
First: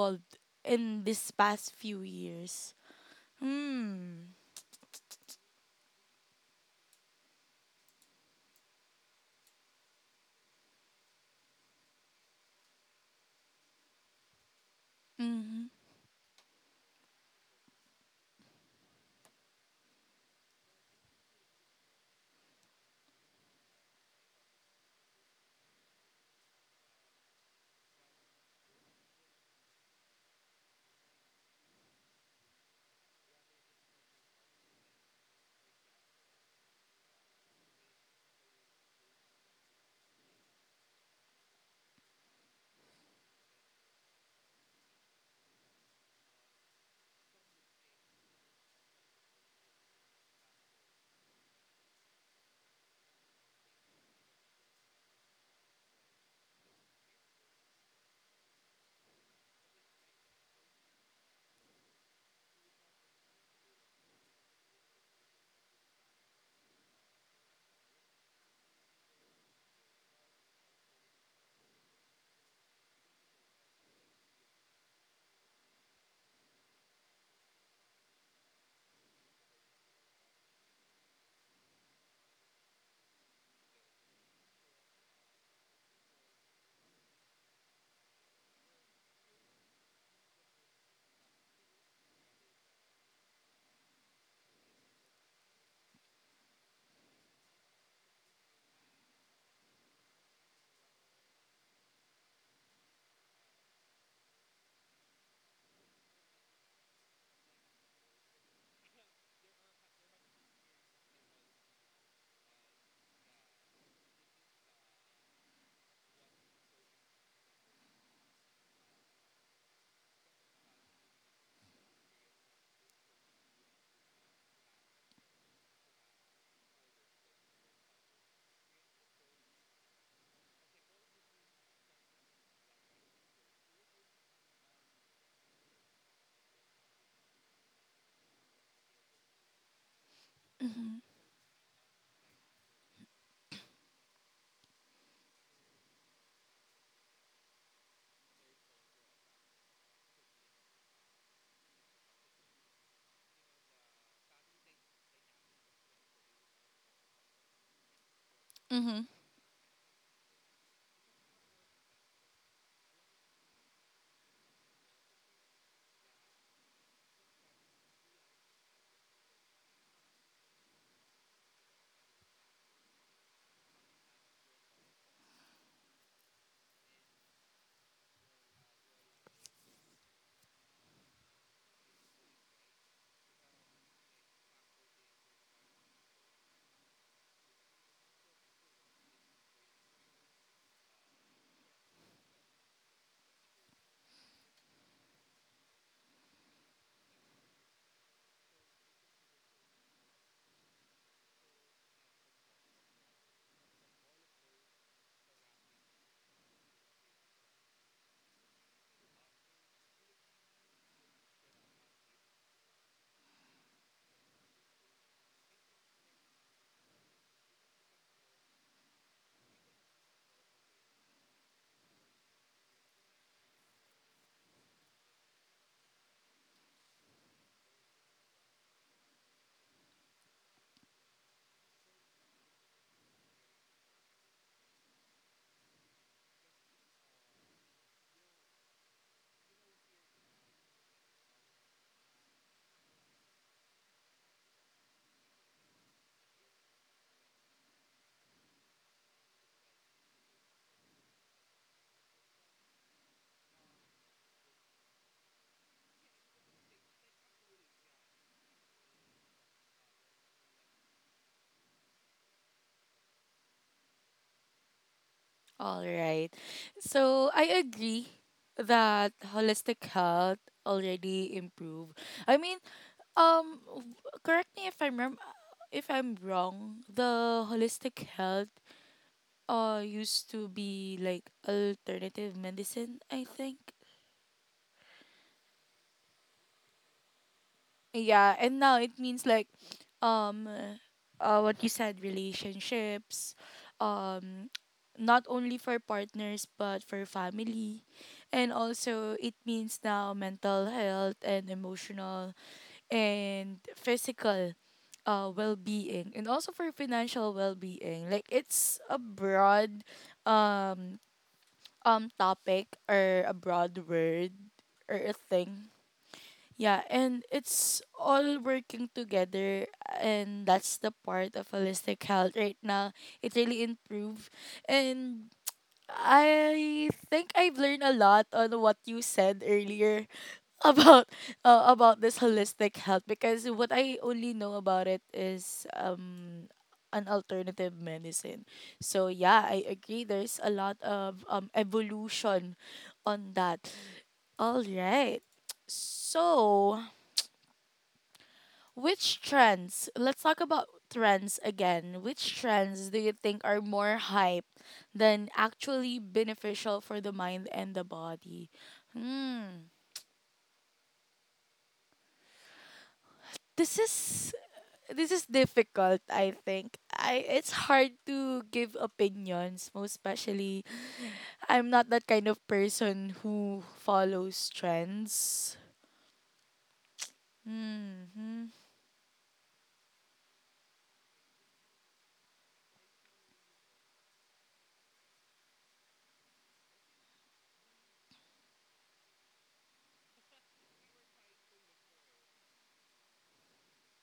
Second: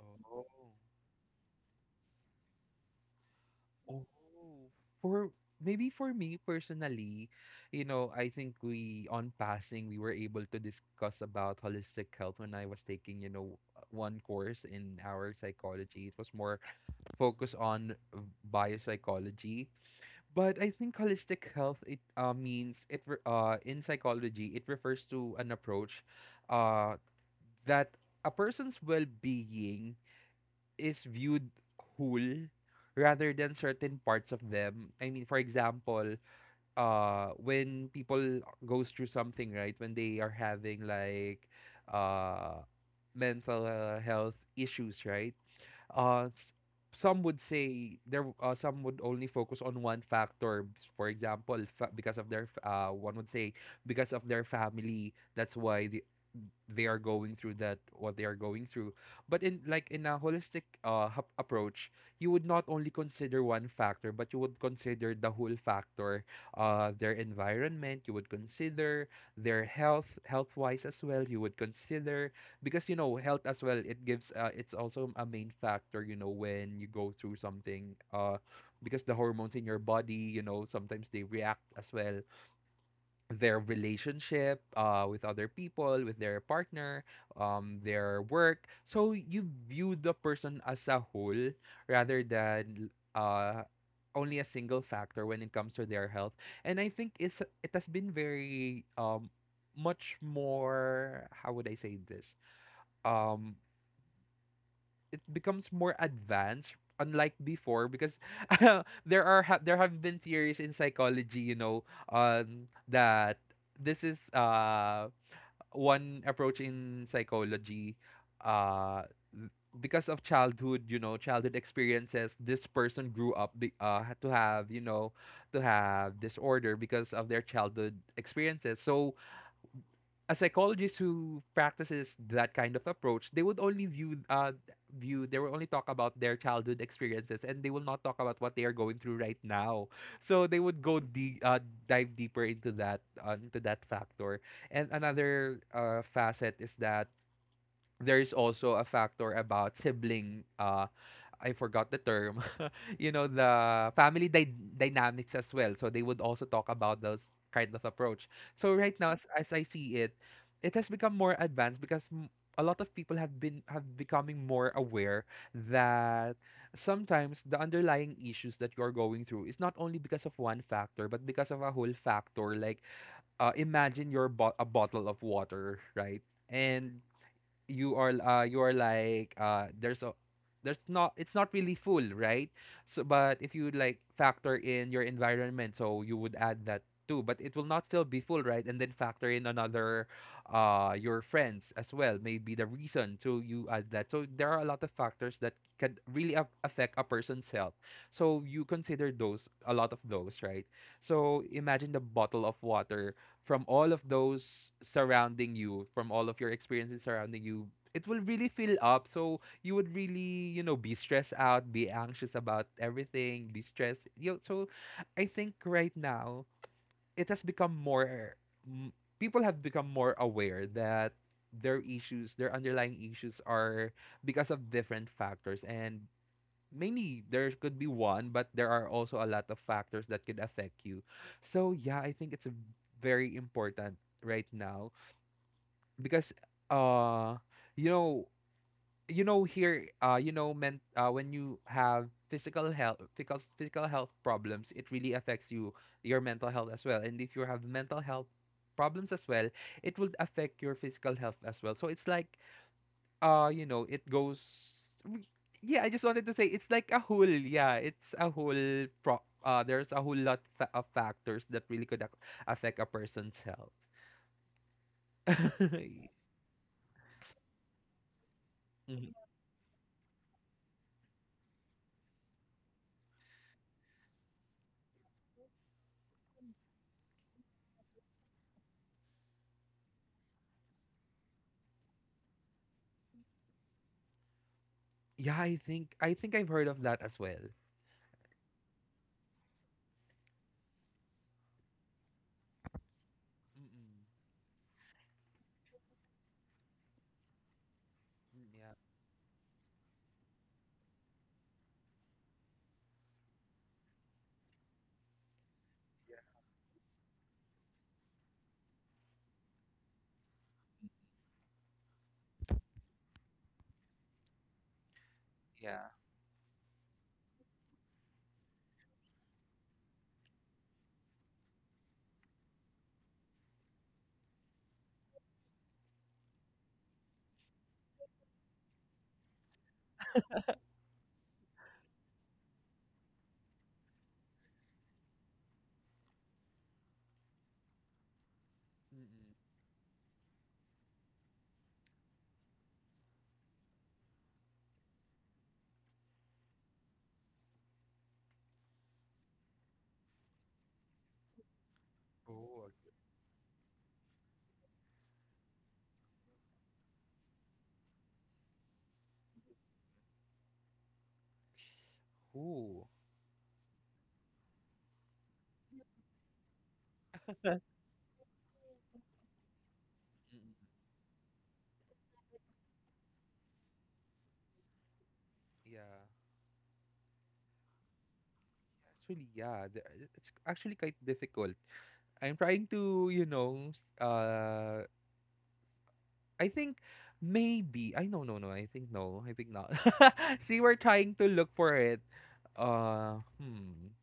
Speaker 2: Oh. Oh,
Speaker 1: in this past few years? Hmm.
Speaker 2: Oh. For maybe for me personally, you know, I think we on passing we were able to discuss about holistic health when I was taking, you know, one course in our
Speaker 1: Mm-hmm.
Speaker 2: psychology. It was more focused on biopsychology. But I think holistic health, it means in psychology it refers to an approach uh, that a person's well-being is viewed whole rather than certain parts of them. I mean, for example, when people goes through something, right? When they are having like uh, mental health issues, right? uh, s- some would say some would only focus on one factor, for example, because of their one would say because of their family, that's why they are going through that what they are going through. But in, like, in a holistic approach, you would not only consider one factor, but you would consider the whole factor. Their environment, you would consider their health, health wise as well, you would consider, because you know, health as well, it's also a main factor, you know, when you go through something. Because the hormones in your body, you know, sometimes they react as well. Their relationship with other people, with their partner, their work. So you view the person as a whole rather than uh, only a single factor when it comes to their health. And I think it has been very much more. How would I say this? Um, it becomes more advanced unlike before because [laughs] there have been theories in psychology, you know, that this is one approach in psychology, uh because of childhood, you know, childhood experiences, this person grew up to have, you know, to have disorder because of their childhood experiences. So a psychologist who practices that kind of approach, they would only view view they will only talk about their childhood experiences, and they will not talk about what they are going through right now. So they would dive deeper into that into that factor. And another facet is that there is also a factor about sibling, I forgot the term, you know, the family dynamics as well, so they would also talk about those kind of approach. So right
Speaker 1: Mm-hmm.
Speaker 2: now, as I see it, it has become more advanced because a lot of people have been, have becoming more aware that sometimes the underlying issues that you're going through is not only because of one factor, but because of a whole factor. Like, imagine your a bottle of water, right? And you are like, there's a there's not it's not really full, right? So, but if you like factor in your environment, so you would add that too, but it will not still be full, right? And then factor in another, your friends as well, maybe the reason, so you add that. So there are a lot of factors that can really affect a person's health. So you consider those, a lot of those, right? So imagine the bottle of water, from all of those surrounding you, from all of your experiences surrounding you, it will really fill up. So you would really, you know, be stressed out, be anxious about everything, be stressed. You know, so I think right now it has become more m- people have become more aware that their issues, their underlying issues are because of different factors, and mainly there could be one, but there are also a lot of factors that could affect you. So yeah, I think it's a very important right now because uh you know, here you know, men when you have physical health, physical health problems, it really affects you your mental health as well. And if you have mental health problems as well, it will affect your physical health as well. So it's like, you know, it goes w- yeah, I just wanted to say it's like a whole, yeah, it's a whole pro there's a whole lot of factors that really could affect a person's health.
Speaker 1: All
Speaker 2: [laughs]
Speaker 1: right. So I agree that
Speaker 2: Mhm.
Speaker 1: holistic health already improve. I mean, correct me if if I'm wrong. The holistic health used to be like alternative medicine, I think.
Speaker 2: Yeah, I think, I've heard of that as well.
Speaker 1: Yeah, and now it means like, um what you said, relationships,
Speaker 2: Mm-mm.
Speaker 1: um [tsk] not only for partners but for family,
Speaker 2: Mm,
Speaker 1: and
Speaker 2: yeah.
Speaker 1: also it means now mental health and emotional and physical well-being, and also for financial well-being. Like, it's a broad um topic, or a broad word, or a thing.
Speaker 2: Yeah.
Speaker 1: Yeah, and it's all working together, and that's the part of holistic health right now. It really improved. And I think I've learned a lot on what you said earlier [laughs] about about this holistic health, because what I only know about it is an alternative medicine. So
Speaker 2: Mm-mm.
Speaker 1: yeah, I agree there's a lot of evolution on that. All right. So, which trends? Let's talk about trends again. Which
Speaker 2: Oh,
Speaker 1: trends do you think are more hype than actually beneficial for the mind and the body?
Speaker 2: oh.
Speaker 1: This is this is difficult, I think. I it's hard to give opinions, most especially
Speaker 2: Mm-mm.
Speaker 1: I'm not that kind of person who follows trends.
Speaker 2: Yeah.
Speaker 1: Hmm.
Speaker 2: Actually, yeah. It's actually quite difficult. I'm trying to, you know, I think maybe I, no, I think no, I think not. [laughs] See, we're trying to look for it. Hmm.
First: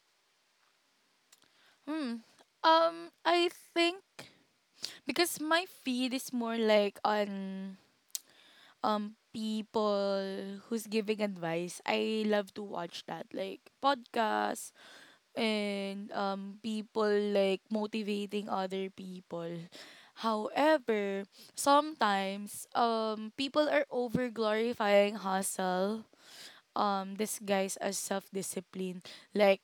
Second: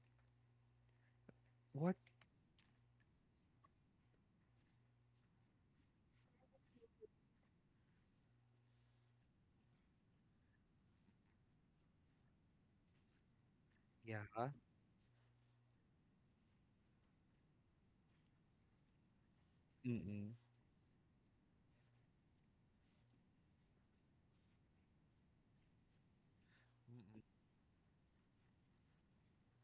Speaker 2: What?
Speaker 1: Hmm. I think, because my feed is more like on people who's giving advice, I love to watch that. Like
Speaker 2: Yeah.
Speaker 1: podcasts, and people like motivating other people.
Speaker 2: Mm-mm.
Speaker 1: However, sometimes people are over glorifying hustle,
Speaker 2: Mm-mm.
Speaker 1: disguised as self discipline. Like,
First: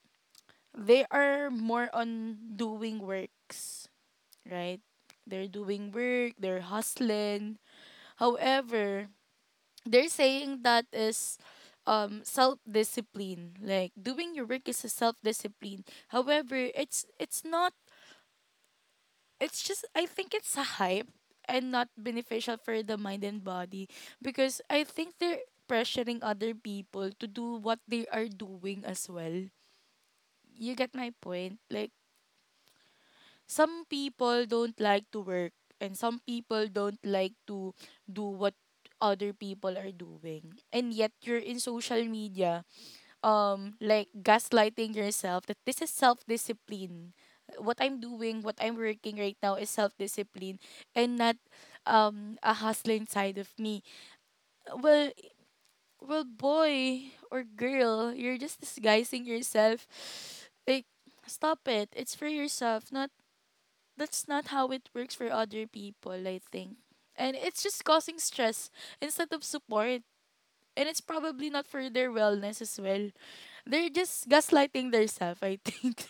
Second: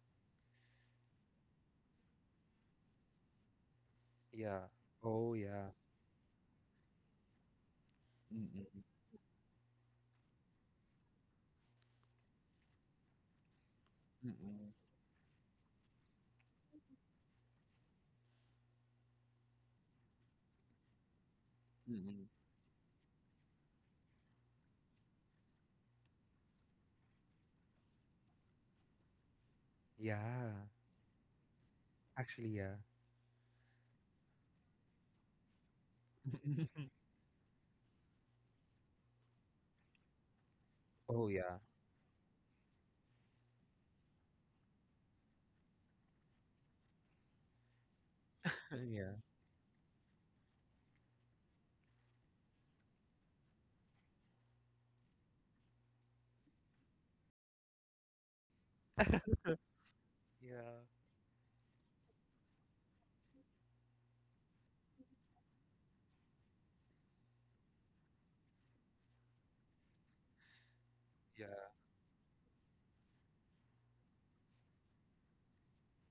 Speaker 1: they are more on doing works,
Speaker 2: Yeah.
Speaker 1: right?
Speaker 2: Oh
Speaker 1: They're
Speaker 2: yeah.
Speaker 1: doing work, they're hustling.
Speaker 2: Mm-mm.
Speaker 1: However, they're saying that is self-discipline. Like, doing your work
Speaker 2: Mm-mm.
Speaker 1: is a self-discipline, however it's not. It's just, I think, it's a hype and not
Speaker 2: Mm-mm.
Speaker 1: beneficial for the mind and body, because I think they're pressuring other people to do what they are doing as well.
Speaker 2: Yeah.
Speaker 1: You get my point? Like,
Speaker 2: Actually, yeah.
Speaker 1: some people don't like to work, and some people
Speaker 2: [laughs]
Speaker 1: don't like to do what other people are doing, and yet
Speaker 2: Oh
Speaker 1: you're
Speaker 2: yeah.
Speaker 1: in social media, like gaslighting yourself that this is self-discipline. What I'm
Speaker 2: [laughs] Yeah.
Speaker 1: working right now is self-discipline, and not a hustling side of me. Well well boy or girl, you're just disguising yourself,
Speaker 2: Yeah.
Speaker 1: like, stop it. It's for yourself. Not, that's not how it works for other people, I think. And it's just causing stress instead of support. And it's probably
Speaker 2: Yeah.
Speaker 1: not for their wellness as well. They're just gaslighting themselves, I think.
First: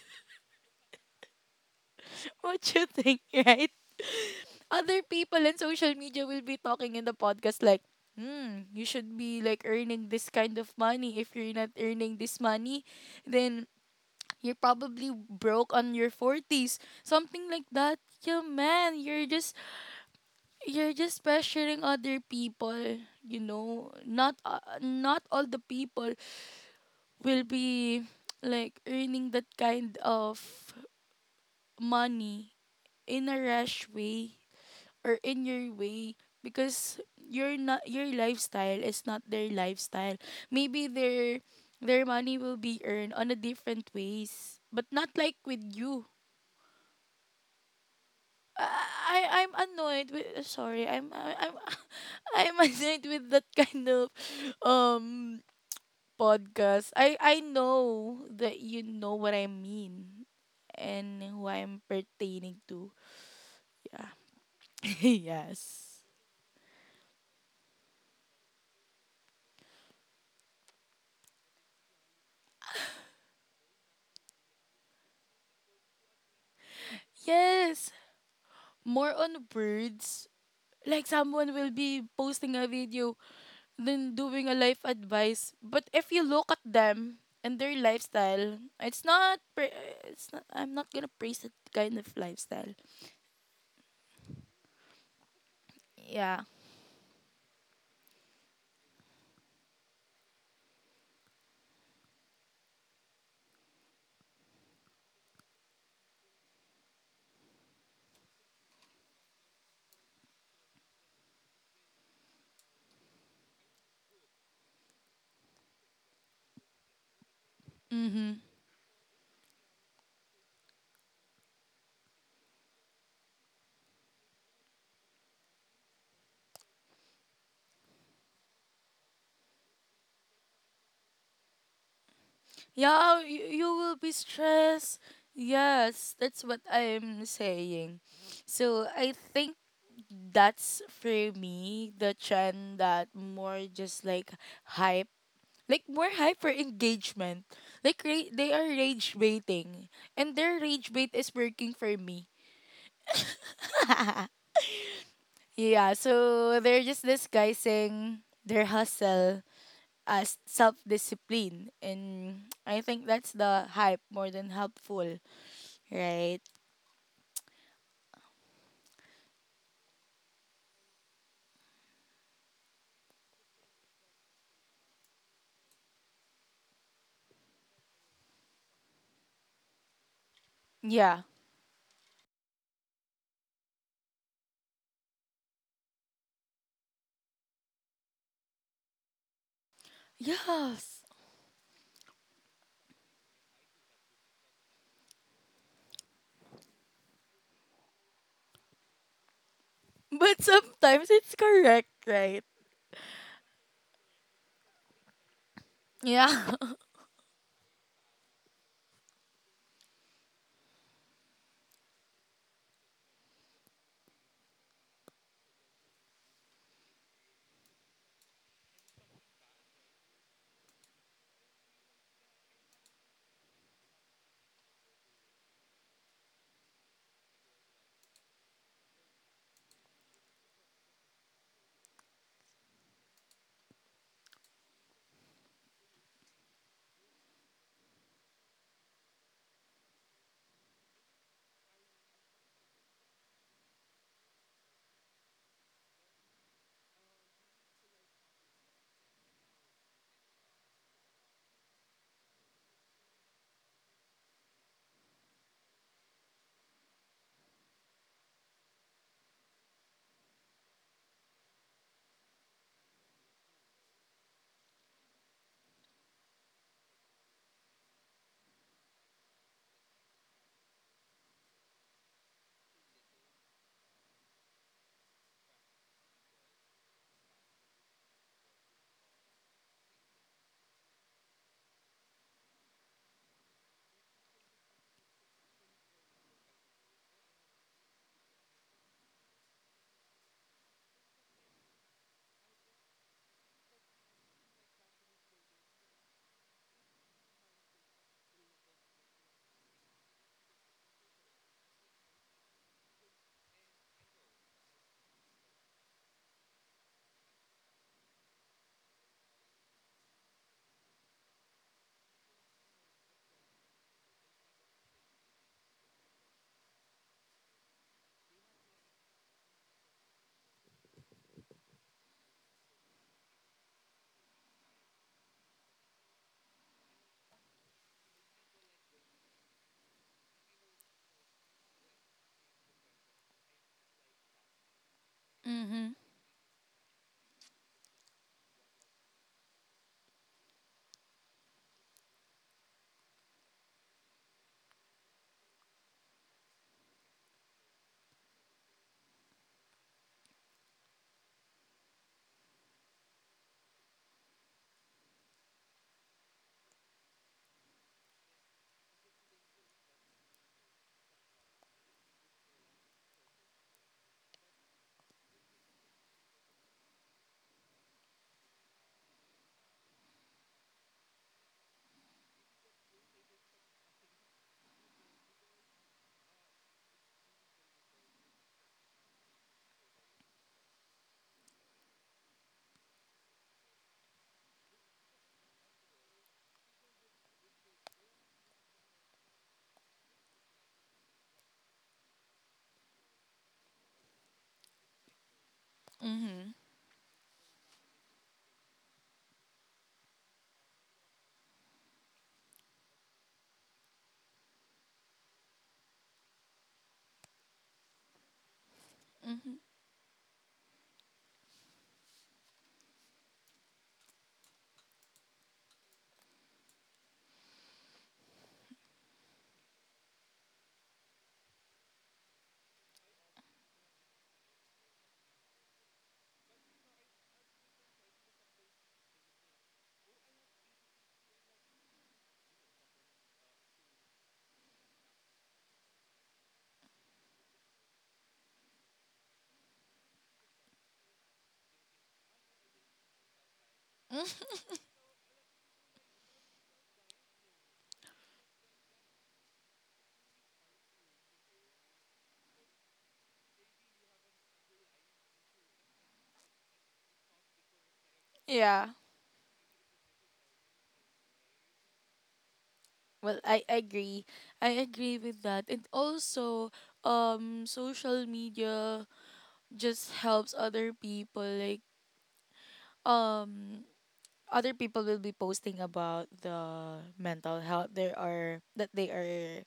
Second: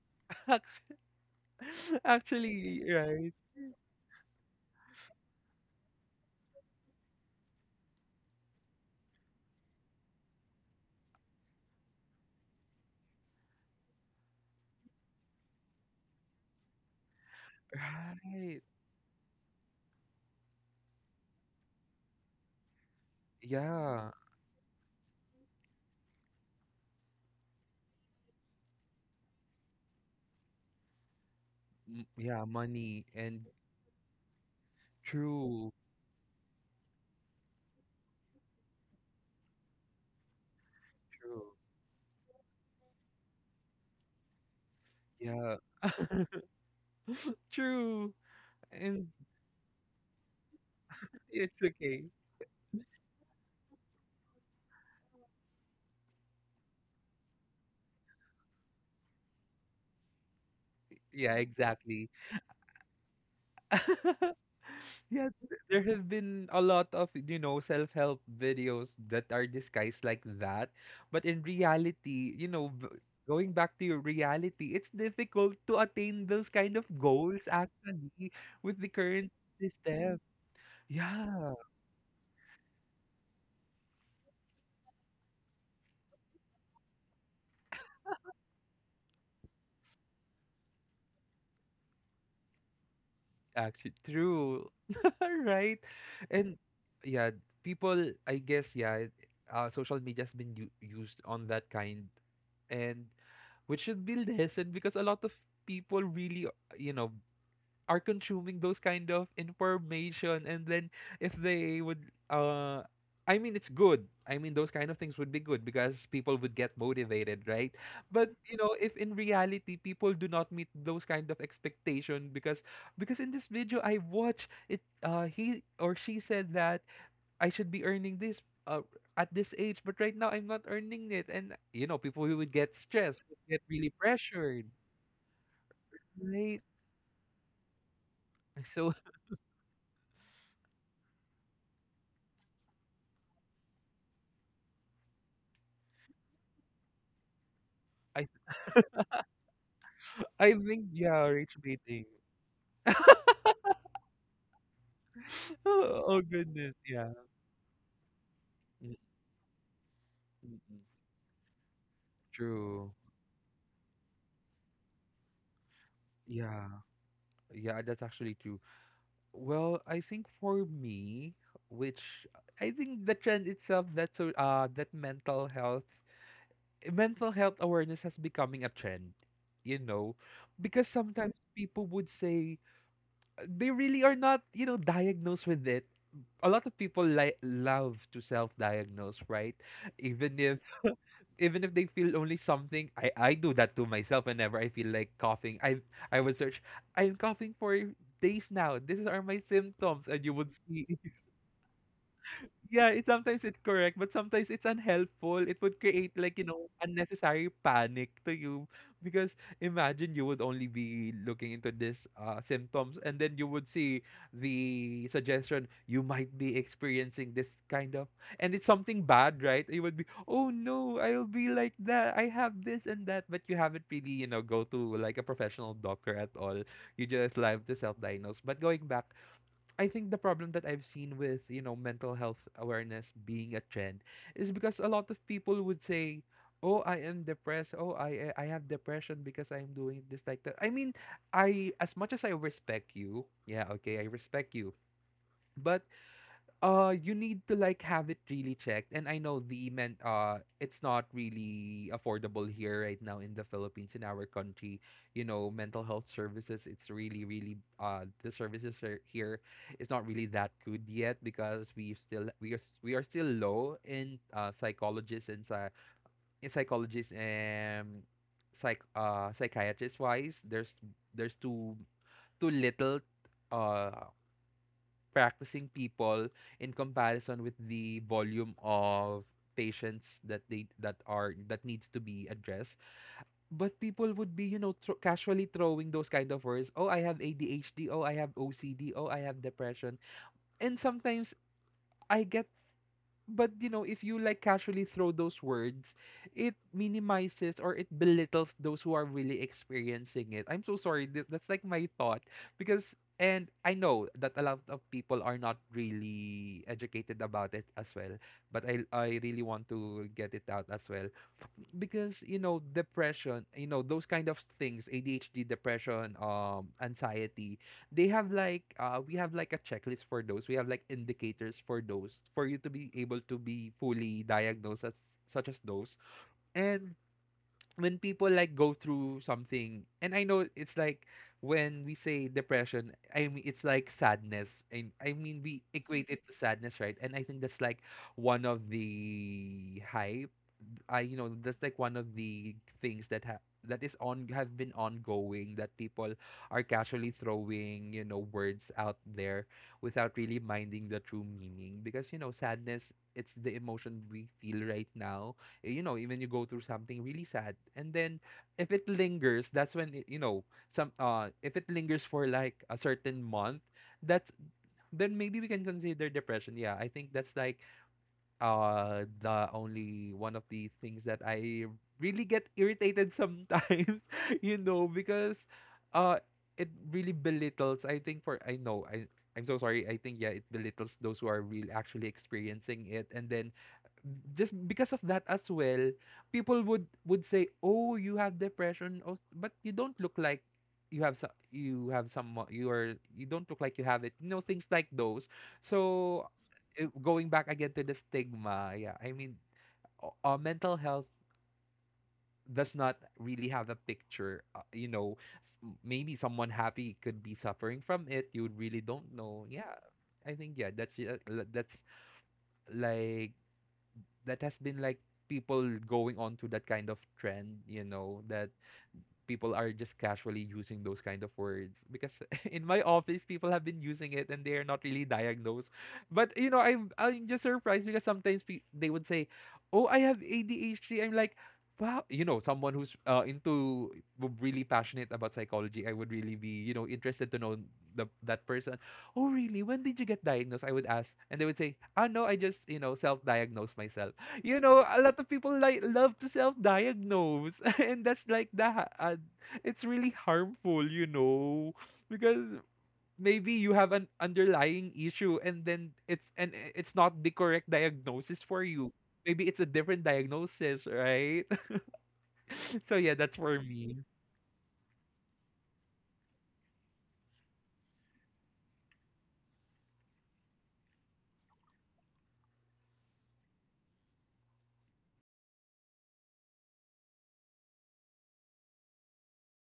Speaker 2: [laughs]
Speaker 1: [laughs] What
Speaker 2: Actually,
Speaker 1: you think,
Speaker 2: right.
Speaker 1: right? Other people in social media will be talking in the podcast like, hmm, you should be like earning this kind of money. If you're not earning this money, then you're probably broke on your 40s. Something like that. Yeah,
Speaker 2: Right.
Speaker 1: man, you're just pressuring other people, you know,
Speaker 2: Yeah.
Speaker 1: not all the people will be like earning that kind of
Speaker 2: M- Yeah,
Speaker 1: money
Speaker 2: money
Speaker 1: in a
Speaker 2: and
Speaker 1: rash way or in
Speaker 2: true,
Speaker 1: your way, because your not your lifestyle is not their lifestyle. Maybe their
Speaker 2: true.
Speaker 1: their money will be earned on a different ways but not like
Speaker 2: Yeah,
Speaker 1: with you.
Speaker 2: true. And
Speaker 1: I'm annoyed with, sorry, I'm
Speaker 2: it's okay.
Speaker 1: [laughs] I'm annoyed with that kind of um podcast. I know that you know what I mean and
Speaker 2: Yeah,
Speaker 1: who I'm
Speaker 2: exactly.
Speaker 1: pertaining to. Yeah.
Speaker 2: [laughs]
Speaker 1: [laughs]
Speaker 2: Yeah, there
Speaker 1: Yes.
Speaker 2: have been a lot of, you know, self-help videos that are disguised like that. But in reality, you know, going back to your reality, it's difficult to attain those kind of goals,
Speaker 1: Yes,
Speaker 2: actually, with the
Speaker 1: more
Speaker 2: current
Speaker 1: on
Speaker 2: system.
Speaker 1: words. Like someone
Speaker 2: Yeah.
Speaker 1: will be posting a video than doing a life advice. But if you look at them and their lifestyle, it's not. It's not. I'm not gonna praise that kind of lifestyle.
Speaker 2: Actually, true. [laughs] Right?
Speaker 1: Yeah.
Speaker 2: And yeah, people, I guess, yeah, social media's been used on that kind, and which should be [laughs] lessened, because a lot of people really, you know, are consuming those kind of information. And then if they would uh I mean, it's good. I mean, those kind of things would be good because people would get motivated, right? But
Speaker 1: Mm-hmm.
Speaker 2: you know, if in reality people do not meet those kind of expectation, because in this video I watch, it he or she said that I should be earning this, uh, at this age, but right now I'm not earning it, and you know, people who would get
Speaker 1: Yeah,
Speaker 2: stressed would
Speaker 1: you,
Speaker 2: get
Speaker 1: you
Speaker 2: really
Speaker 1: will be
Speaker 2: pressured,
Speaker 1: stressed. Yes, that's what
Speaker 2: right?
Speaker 1: I'm saying. So
Speaker 2: So
Speaker 1: I think that's for me the trend that more just like hype, like more hype for engagement. Like,
Speaker 2: I
Speaker 1: they are rage baiting, and
Speaker 2: I
Speaker 1: their
Speaker 2: think,
Speaker 1: rage bait
Speaker 2: yeah,
Speaker 1: is
Speaker 2: rage
Speaker 1: working for
Speaker 2: baiting.
Speaker 1: me.
Speaker 2: [laughs]
Speaker 1: Yeah,
Speaker 2: Oh, oh
Speaker 1: so
Speaker 2: goodness,
Speaker 1: they're just
Speaker 2: yeah.
Speaker 1: disguising their
Speaker 2: Mm,
Speaker 1: hustle as self
Speaker 2: mm.
Speaker 1: discipline. And I
Speaker 2: True.
Speaker 1: think that's the hype more than helpful, right?
Speaker 2: Yeah. Yeah, that's actually true. Well, I think for me, which I think the trend itself, thats so that mental health, awareness has becoming a trend, you know, because
Speaker 1: Yeah.
Speaker 2: sometimes people would say they really are not, you know, diagnosed with it. A lot of people like love to self-diagnose, right? Even if
Speaker 1: Yes.
Speaker 2: even if they feel only something. I do that to myself whenever I feel like coughing. I would search, I'm coughing for days now. These are my symptoms, and you
Speaker 1: But
Speaker 2: would see,
Speaker 1: sometimes it's correct, right?
Speaker 2: yeah, it sometimes it's correct, but sometimes it's unhelpful. It would create, like, you
Speaker 1: Yeah.
Speaker 2: know,
Speaker 1: [laughs]
Speaker 2: unnecessary panic to you because imagine you would only be looking into this symptoms, and then you would see the suggestion, you might be experiencing this kind of, and it's something bad, right? You would be, "Oh no, I'll be like that. I have this and that." But you haven't really, you know, go to like a professional doctor at all. You just like to self-diagnose. But going back, I think the problem that I've seen with, you know, mental health awareness being a trend, is because a lot of people would say, "Oh, I am depressed. Oh, I have depression because I am doing this like that." I mean, I as much as I respect you, yeah, okay, I respect you. But you need to like have it really checked. And I know the men it's not really affordable here right now in the Philippines, in our country. You know, mental health services, it's really, really, the services are here is not really that good yet, because we are we are still low in psychologists and psychologists and psychiatrist wise. There's too little uh practicing people in comparison with the volume of patients that they that are that needs to be addressed. But people would be, casually throwing those kind of words. "Oh, I have ADHD. Oh, I have OCD. Oh, I have depression." And sometimes I get, but you know, if you like casually throw those words, it minimizes or it belittles those who are really experiencing it. I'm so sorry, that's like my thought. Because and I know that a lot of people are not really educated about it as well, but I really want to get it out as well. Because, you know, depression, you know, those kind of things, ADHD, depression, anxiety, they have like, we have like a checklist for those, we have like indicators for those, for you to be able to be fully diagnosed as such as those. And when people like go through something, and I know it's like, when we say depression, I mean it's like sadness, and I mean we
Speaker 1: Mhm.
Speaker 2: equate it to sadness, right? And I think that's like one of the high, I, you know, that's like one of the things that that is on have been ongoing, that people are casually throwing, you know, words out there without really minding the true meaning. Because, you know, sadness, it's the emotion we feel right now. Eh, you know, even you go through something really sad, and then if it lingers, that's when you know, some if it lingers for like a certain month, that's then maybe we can consider depression. Yeah, I think that's like the only one of the things that I really get irritated sometimes, [laughs] you know, because uh it really belittles, I think, for I know I, I'm so sorry. I think, yeah, it belittles those who are really actually experiencing it. And then just because of that as well, people would say, "Oh, you have depression. Oh, but you don't look like you have some, you have some, you are, you don't look like you have it." You know, things like those. So,
Speaker 1: Mhm.
Speaker 2: eh, going back again to the stigma, yeah, I mean, mental health does not really have a picture. You know, maybe someone happy could be suffering from it. You really don't know.
Speaker 1: Mhm.
Speaker 2: Yeah, I think, yeah, that's that's like, that has been like, people going on to that kind of trend, you know, that people are just casually using those kind of words, because [laughs] in my office people have been using it and they're not really diagnosed. But you know, I'm just surprised, because sometimes they would say, "Oh, I have ADHD." I'm like, "Wow, you know, someone who's into really passionate about psychology, I would really be, you know, interested to know the that person. Oh, really? When did you get diagnosed?" I would ask, and they would say, "Ah, no, I just, you know, self-diagnosed myself."
Speaker 1: Mm,
Speaker 2: You know, a lot of people like love to self-diagnose, [laughs] and that's like that. It's really harmful, you know, because maybe you have an underlying issue, and then it's not the correct diagnosis
Speaker 1: [laughs]
Speaker 2: for
Speaker 1: yeah.
Speaker 2: you. Maybe it's a different diagnosis, right? [laughs] So yeah, that's
Speaker 1: Well,
Speaker 2: for
Speaker 1: I
Speaker 2: me.
Speaker 1: agree. I agree with that. And also, social media just helps other people, like, um other people will be posting about the mental health they are that they are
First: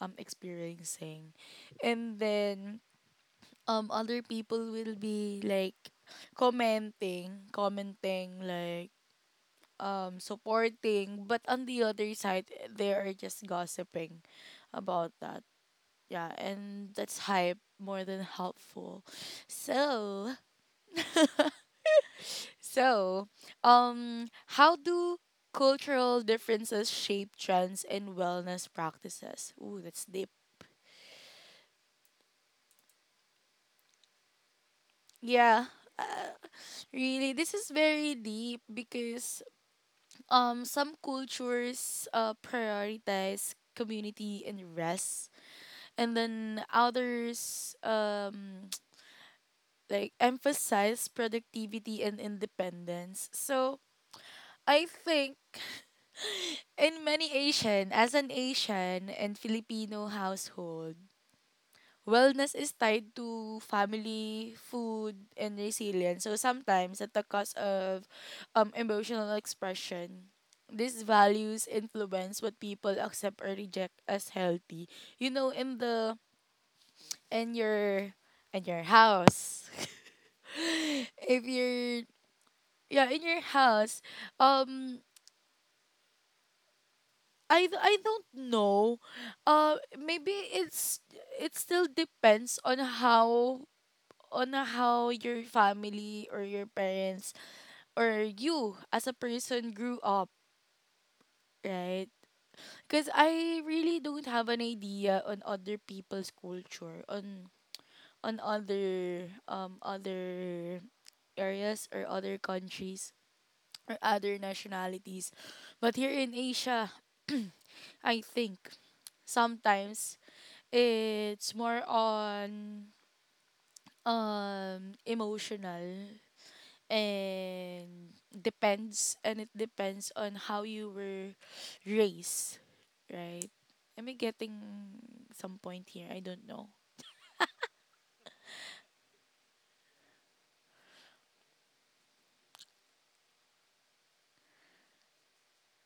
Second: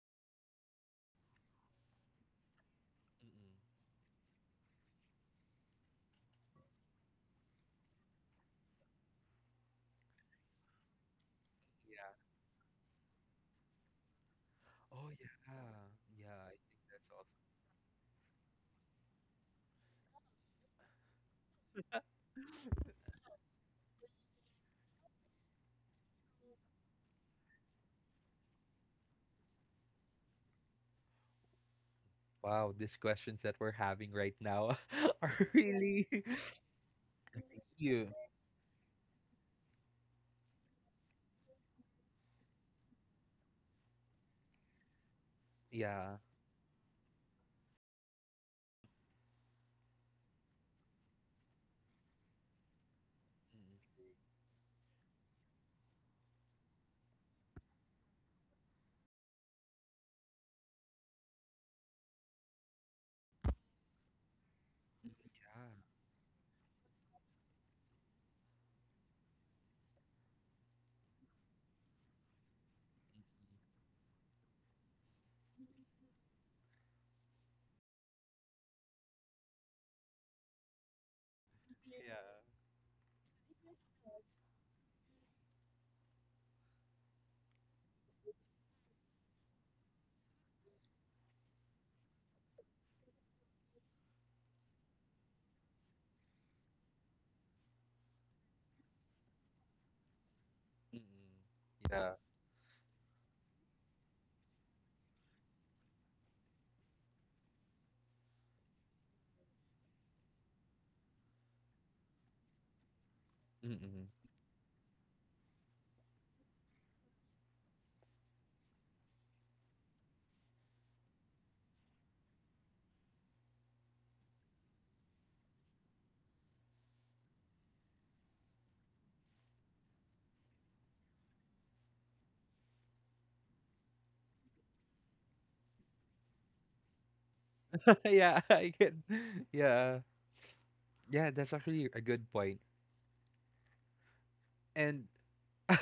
Speaker 1: experiencing, and then
Speaker 2: Mm-mm.
Speaker 1: other people will be like commenting, like, supporting, but on the other
Speaker 2: Yeah.
Speaker 1: side they are just gossiping
Speaker 2: Oh,
Speaker 1: about that.
Speaker 2: yeah.
Speaker 1: Yeah,
Speaker 2: Yeah, I think
Speaker 1: and
Speaker 2: that's
Speaker 1: that's
Speaker 2: all.
Speaker 1: hype more than helpful. so So, um, how do cultural differences shape trends and wellness practices? Ooh, that's deep.
Speaker 2: Wow, these questions that we're having right now [laughs] are
Speaker 1: Yeah,
Speaker 2: really
Speaker 1: uh, really, this is
Speaker 2: [laughs] you.
Speaker 1: very deep because some cultures prioritize community and rest, and
Speaker 2: Yeah.
Speaker 1: then others [tsk] like emphasize productivity and independence. So
Speaker 2: Mm.
Speaker 1: I think. In many Asian, as an Asian and Filipino household, wellness is tied to family, food, and
Speaker 2: Yeah.
Speaker 1: resilience. So sometimes at the cost of emotional expression. These values influence what people accept or reject as healthy. You know, in your in your house. [laughs] if you're
Speaker 2: Yeah.
Speaker 1: Yeah, in your house. um I don't know. Maybe it still depends on how your family or your parents or you as a person grew up,
Speaker 2: Mm-mm.
Speaker 1: right?
Speaker 2: Yeah.
Speaker 1: Because I really don't have an idea on other people's culture on other other areas or other countries or
Speaker 2: Mm-mm.
Speaker 1: other nationalities, but here in Asia, I think, sometimes it's more on emotional, and it depends on how you were raised, right? Am I getting some point here? I don't know.
Speaker 2: [laughs] Yeah, I can. Yeah, yeah, that's actually a good point. And [laughs]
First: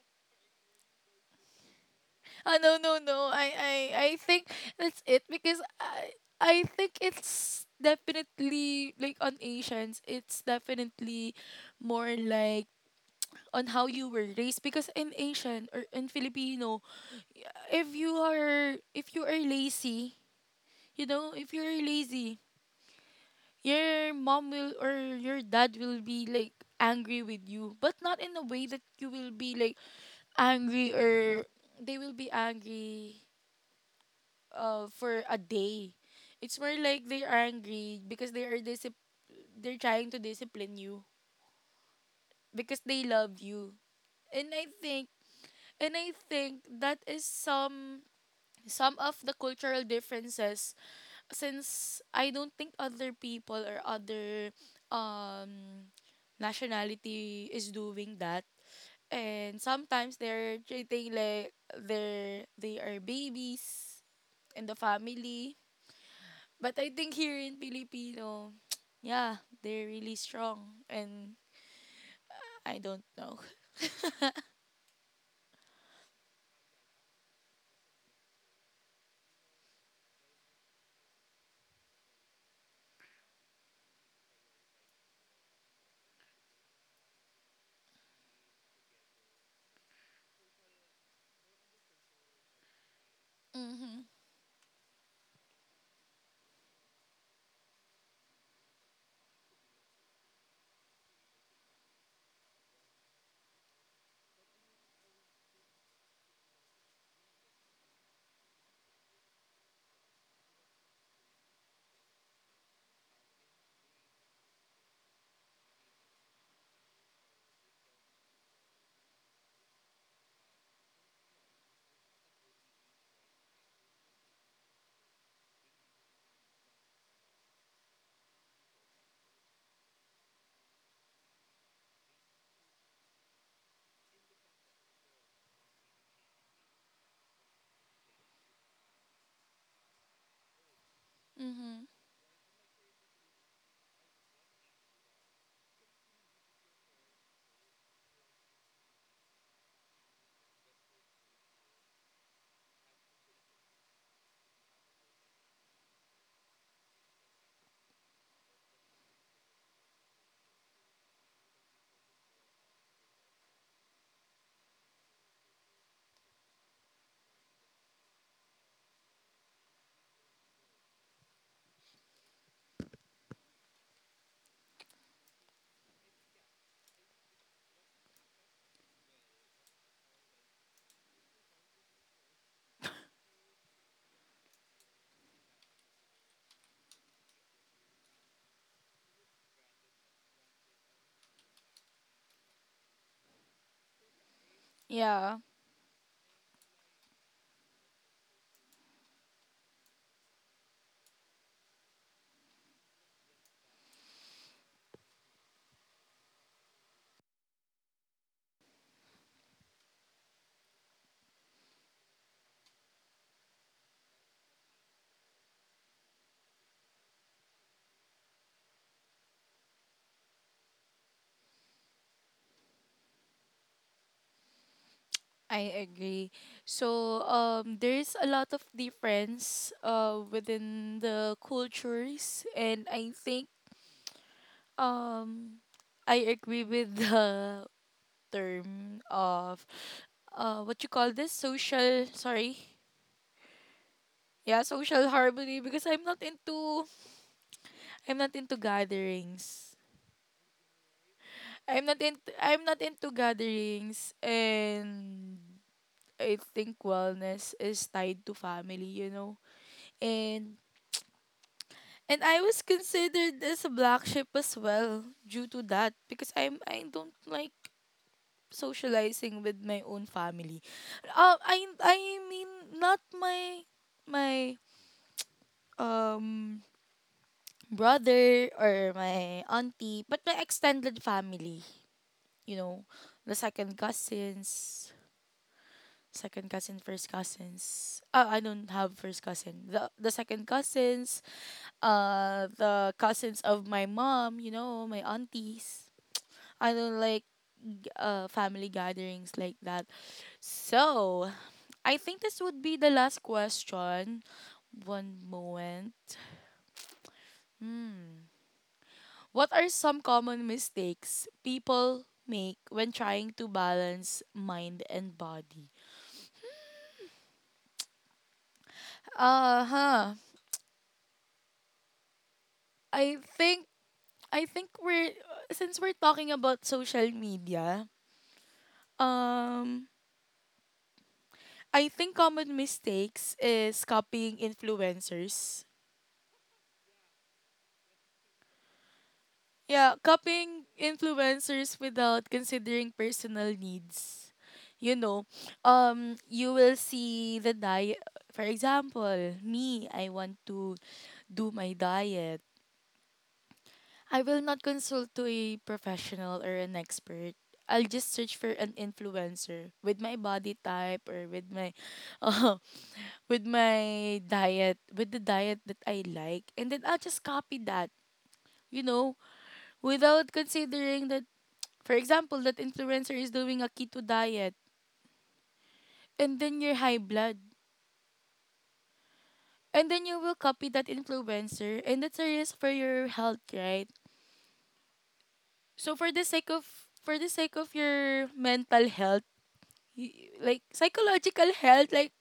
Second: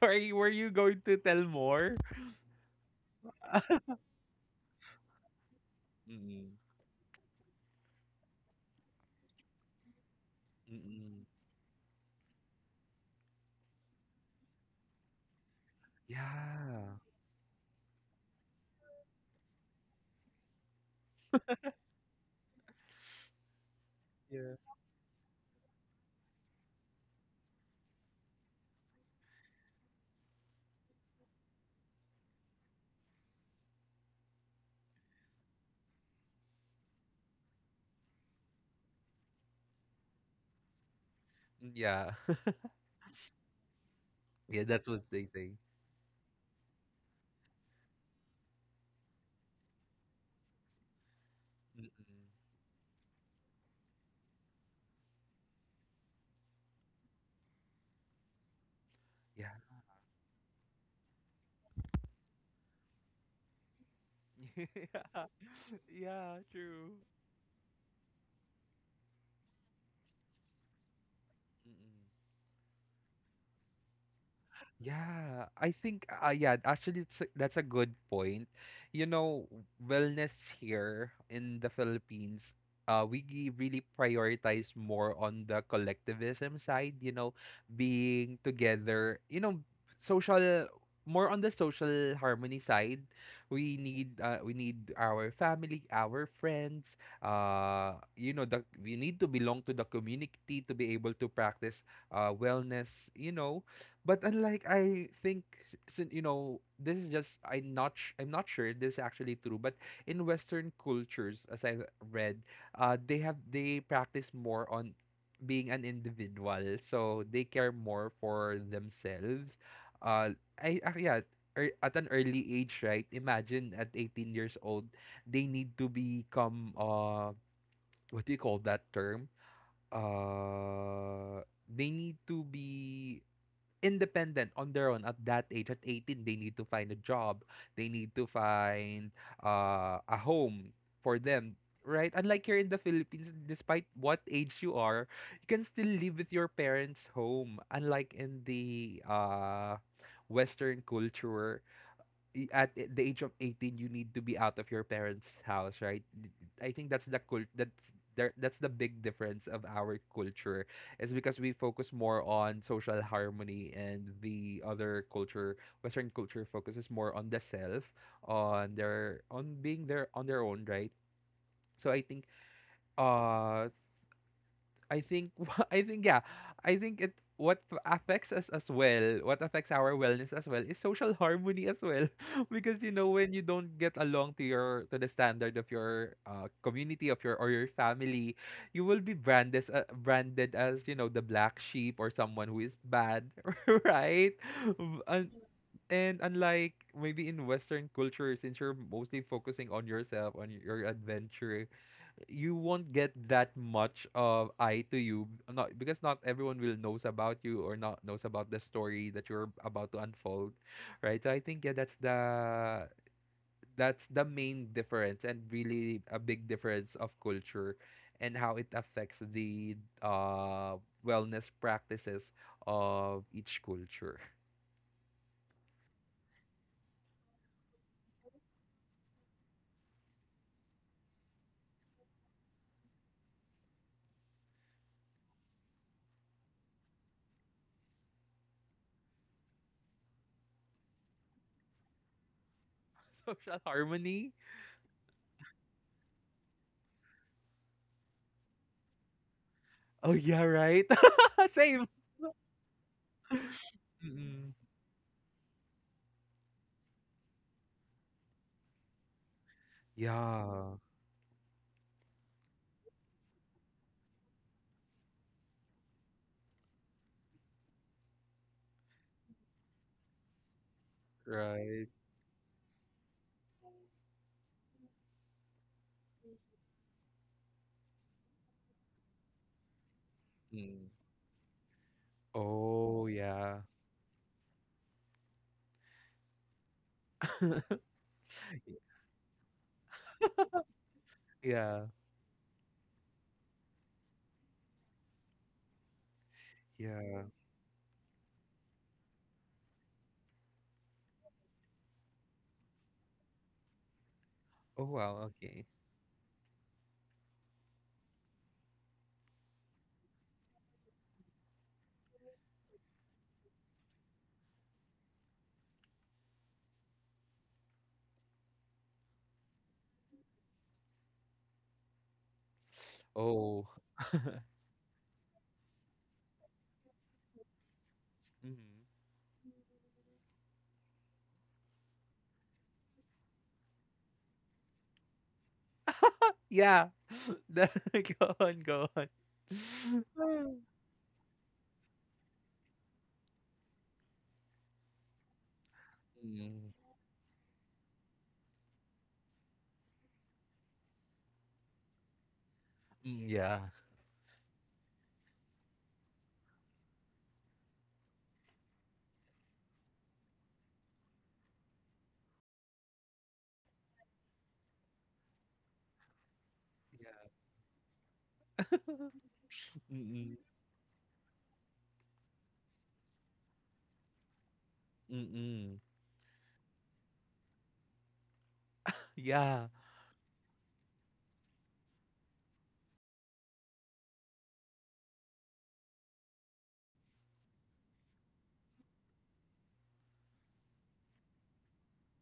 Speaker 2: sorry, were you going to tell more?
Speaker 1: Oh, no, no, no. I I
Speaker 2: [laughs]
Speaker 1: I think that's it, because I
Speaker 2: Mm-mm.
Speaker 1: think it's definitely like on Asians, it's
Speaker 2: Mm-mm.
Speaker 1: definitely more like on how you were raised, because in Asian or in Filipino,
Speaker 2: Yeah.
Speaker 1: if you are lazy, you know, if you're lazy, your mom
Speaker 2: Yeah.
Speaker 1: will or your dad will be like angry with you, but not in a way that you will be like angry, or they will be angry for a day. It's more like they're angry because they're trying to discipline you
Speaker 2: Mm, yeah, [laughs]
Speaker 1: because they love you. And
Speaker 2: yeah.
Speaker 1: I
Speaker 2: That's what
Speaker 1: think
Speaker 2: they say.
Speaker 1: and I think that is some of the cultural differences, since
Speaker 2: Mm-mm.
Speaker 1: I don't think other people or other um nationality is doing that,
Speaker 2: Yeah.
Speaker 1: and sometimes they're treating like they are babies in the
Speaker 2: [laughs] Yeah,
Speaker 1: family.
Speaker 2: yeah,
Speaker 1: But I
Speaker 2: true.
Speaker 1: think here in Filipino [tsk] yeah, they're really strong, and
Speaker 2: Mm-mm.
Speaker 1: I don't know.
Speaker 2: Yeah, I think yeah, actually it's a, that's a good point. You know, wellness here in the Philippines, really prioritize more on the collectivism side, you know, being together, you know, social, more on the social harmony side.
Speaker 1: [laughs]
Speaker 2: We
Speaker 1: Mhm.
Speaker 2: need, we need our family, our friends, you know, the we need to belong to the community to be able to practice wellness, you know. But unlike I think, you know, this is just I'm not sure if this is actually true. But in Western cultures, as I read, they practice more on being an individual, so they care more for themselves. I yeah, at an early age, right? Imagine at 18 years old, they need to become what do you call that term? Uh, they need to be independent on their own at that age. At 18 they need to find a job, they need to find a home for them,
Speaker 1: Mhm.
Speaker 2: right? Unlike here in the Philippines, despite what age you are, you can still live with your parents home, unlike in the Western culture. The age of 18 you need to be out of your parents' house, right? I think that's the cult that's there, that's the big difference of our culture, is because we focus more on social harmony, and the other culture, Western culture, focuses more on the self, on their on being their own, right? So I think uh I think [laughs] I think, yeah, I think it, affects us as well, what affects our wellness as well, is social harmony as well. [laughs] Because you know, when you don't get along to your, to the standard of your, community of your or your family, you will be branded as, you know, the black sheep, or someone who is bad, [laughs] right? And
Speaker 1: Yeah,
Speaker 2: unlike maybe in Western culture, since you're mostly focusing on yourself, on your adventure, you won't get that much of eye to you, not because, not everyone will knows about you, or not knows about the story that you're about to unfold, right? So I think, yeah, that's the, that's the main difference and really a big difference of culture and how it affects the uh wellness practices of each culture.
Speaker 1: I agree. So there is a lot of difference within the cultures, and I think, um, I agree with the term of what you call this, social. Sorry,
Speaker 2: [laughs] Social harmony.
Speaker 1: yeah, social harmony. Because I'm not into gatherings.
Speaker 2: Oh yeah, right. [laughs] Same.
Speaker 1: I'm not into gatherings,
Speaker 2: Mm-mm.
Speaker 1: and I think wellness is tied to family. You know, and
Speaker 2: Yeah,
Speaker 1: I was considered as a black sheep as well due to that, because I don't like socializing with my own family. I
Speaker 2: right.
Speaker 1: I mean not my um brother or my auntie, but my
Speaker 2: Mm.
Speaker 1: extended family, you know,
Speaker 2: Oh,
Speaker 1: the
Speaker 2: yeah.
Speaker 1: second cousins, second cousin, first
Speaker 2: [laughs]
Speaker 1: cousins. I don't have first cousin. The second cousins,
Speaker 2: Yeah.
Speaker 1: the cousins of my mom, you know, my aunties. I don't
Speaker 2: Yeah.
Speaker 1: like family gatherings like that. So, I think this would be the last question.
Speaker 2: Oh,
Speaker 1: One
Speaker 2: wow. Okay.
Speaker 1: moment. Hmm. What are some common mistakes people make when trying to balance mind and body? Uh huh. I
Speaker 2: Oh.
Speaker 1: think I think we're since we're talking about social media,
Speaker 2: Mhm.
Speaker 1: um I think common mistakes is copying influencers.
Speaker 2: Yeah. [laughs] Go on, go
Speaker 1: Yeah,
Speaker 2: on.
Speaker 1: copying
Speaker 2: [laughs]
Speaker 1: influencers without considering personal needs. You know, you
Speaker 2: Mm,
Speaker 1: will see the diet. For example, me, I want to do my diet.
Speaker 2: mm, yeah.
Speaker 1: I will not consult to a professional or an expert. I'll just search for an influencer with my body type or with my, [laughs] uh, with my diet, with the diet that I like, and then I'll just
Speaker 2: [laughs]
Speaker 1: copy that. You
Speaker 2: Yeah.
Speaker 1: know, without
Speaker 2: Mm-mm.
Speaker 1: considering that. For example, that influencer is doing a keto diet,
Speaker 2: Mm-mm.
Speaker 1: and then you're high blood.
Speaker 2: Yeah.
Speaker 1: And then you will copy that influencer, and that's a risk for your health, right? So for the sake of your mental health, like psychological health, like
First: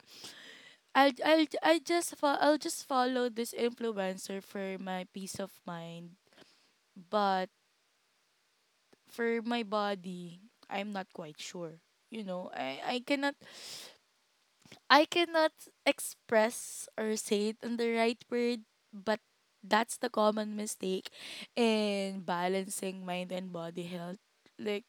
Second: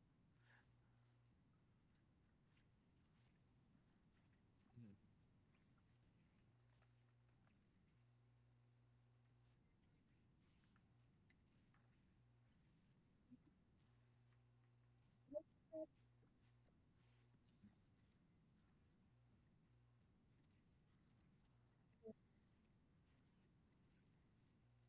Speaker 1: I'll just follow this influencer for my peace of mind, but for my body, I'm not quite sure. You know, I cannot express or say it in the right word, but that's the common mistake in balancing mind and body health. Like,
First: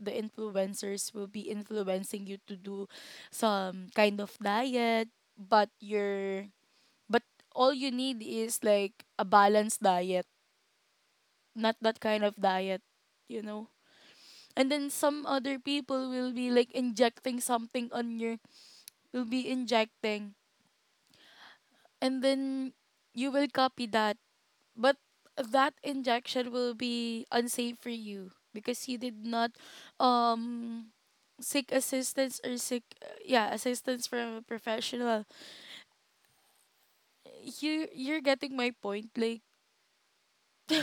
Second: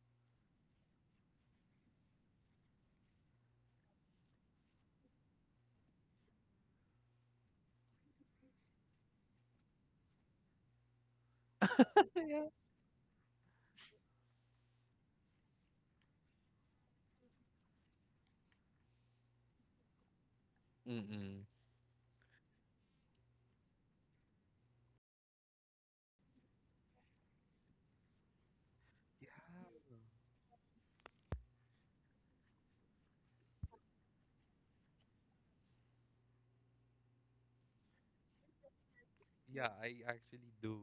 Speaker 1: the influencers will be influencing you to do some kind of diet, but all you need is like a balanced diet, not that kind of
Speaker 2: Yeah.
Speaker 1: diet, you know. And then some other people will be like injecting something on your will be injecting,
Speaker 2: Mm-mm.
Speaker 1: and then you will copy that, but that injection will be unsafe for you because you did not
Speaker 2: Yeah.
Speaker 1: um seek assistance or seek yeah, assistance from a professional. You're getting my point? Like,
Speaker 2: Yeah, I actually do.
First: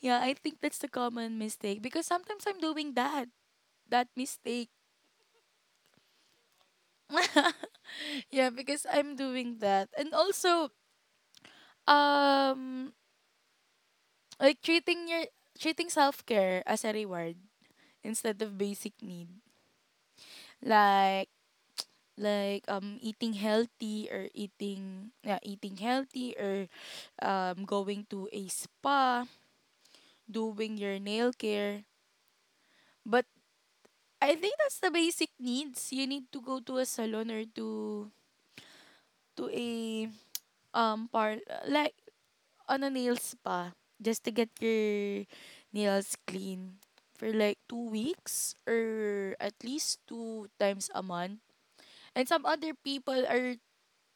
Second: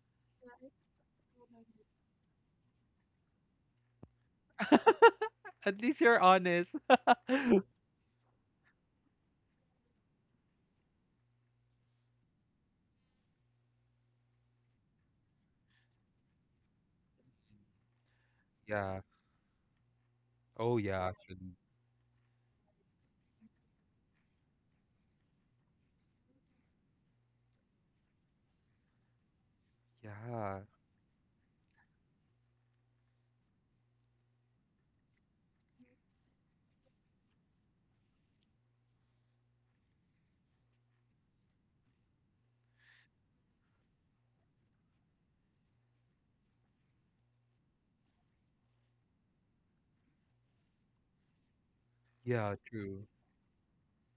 Speaker 1: yeah, I think that's the common mistake, because sometimes I'm doing that mistake.
Speaker 2: [laughs] At least you're honest.
Speaker 1: [laughs] Yeah, because I'm doing that. And also, um like, treating self-care as a reward instead of basic
Speaker 2: Yeah.
Speaker 1: need.
Speaker 2: Oh, yeah,
Speaker 1: Like,
Speaker 2: actually.
Speaker 1: eating healthy, or eating yeah, eating healthy, or going to a spa,
Speaker 2: Yeah.
Speaker 1: doing your nail care. But I think that's the basic needs. You need to go to a salon, or to a par like on a nail spa, just to get your nails clean for like 2 weeks or at least two times a month. And some
Speaker 2: Yeah,
Speaker 1: other
Speaker 2: true.
Speaker 1: people are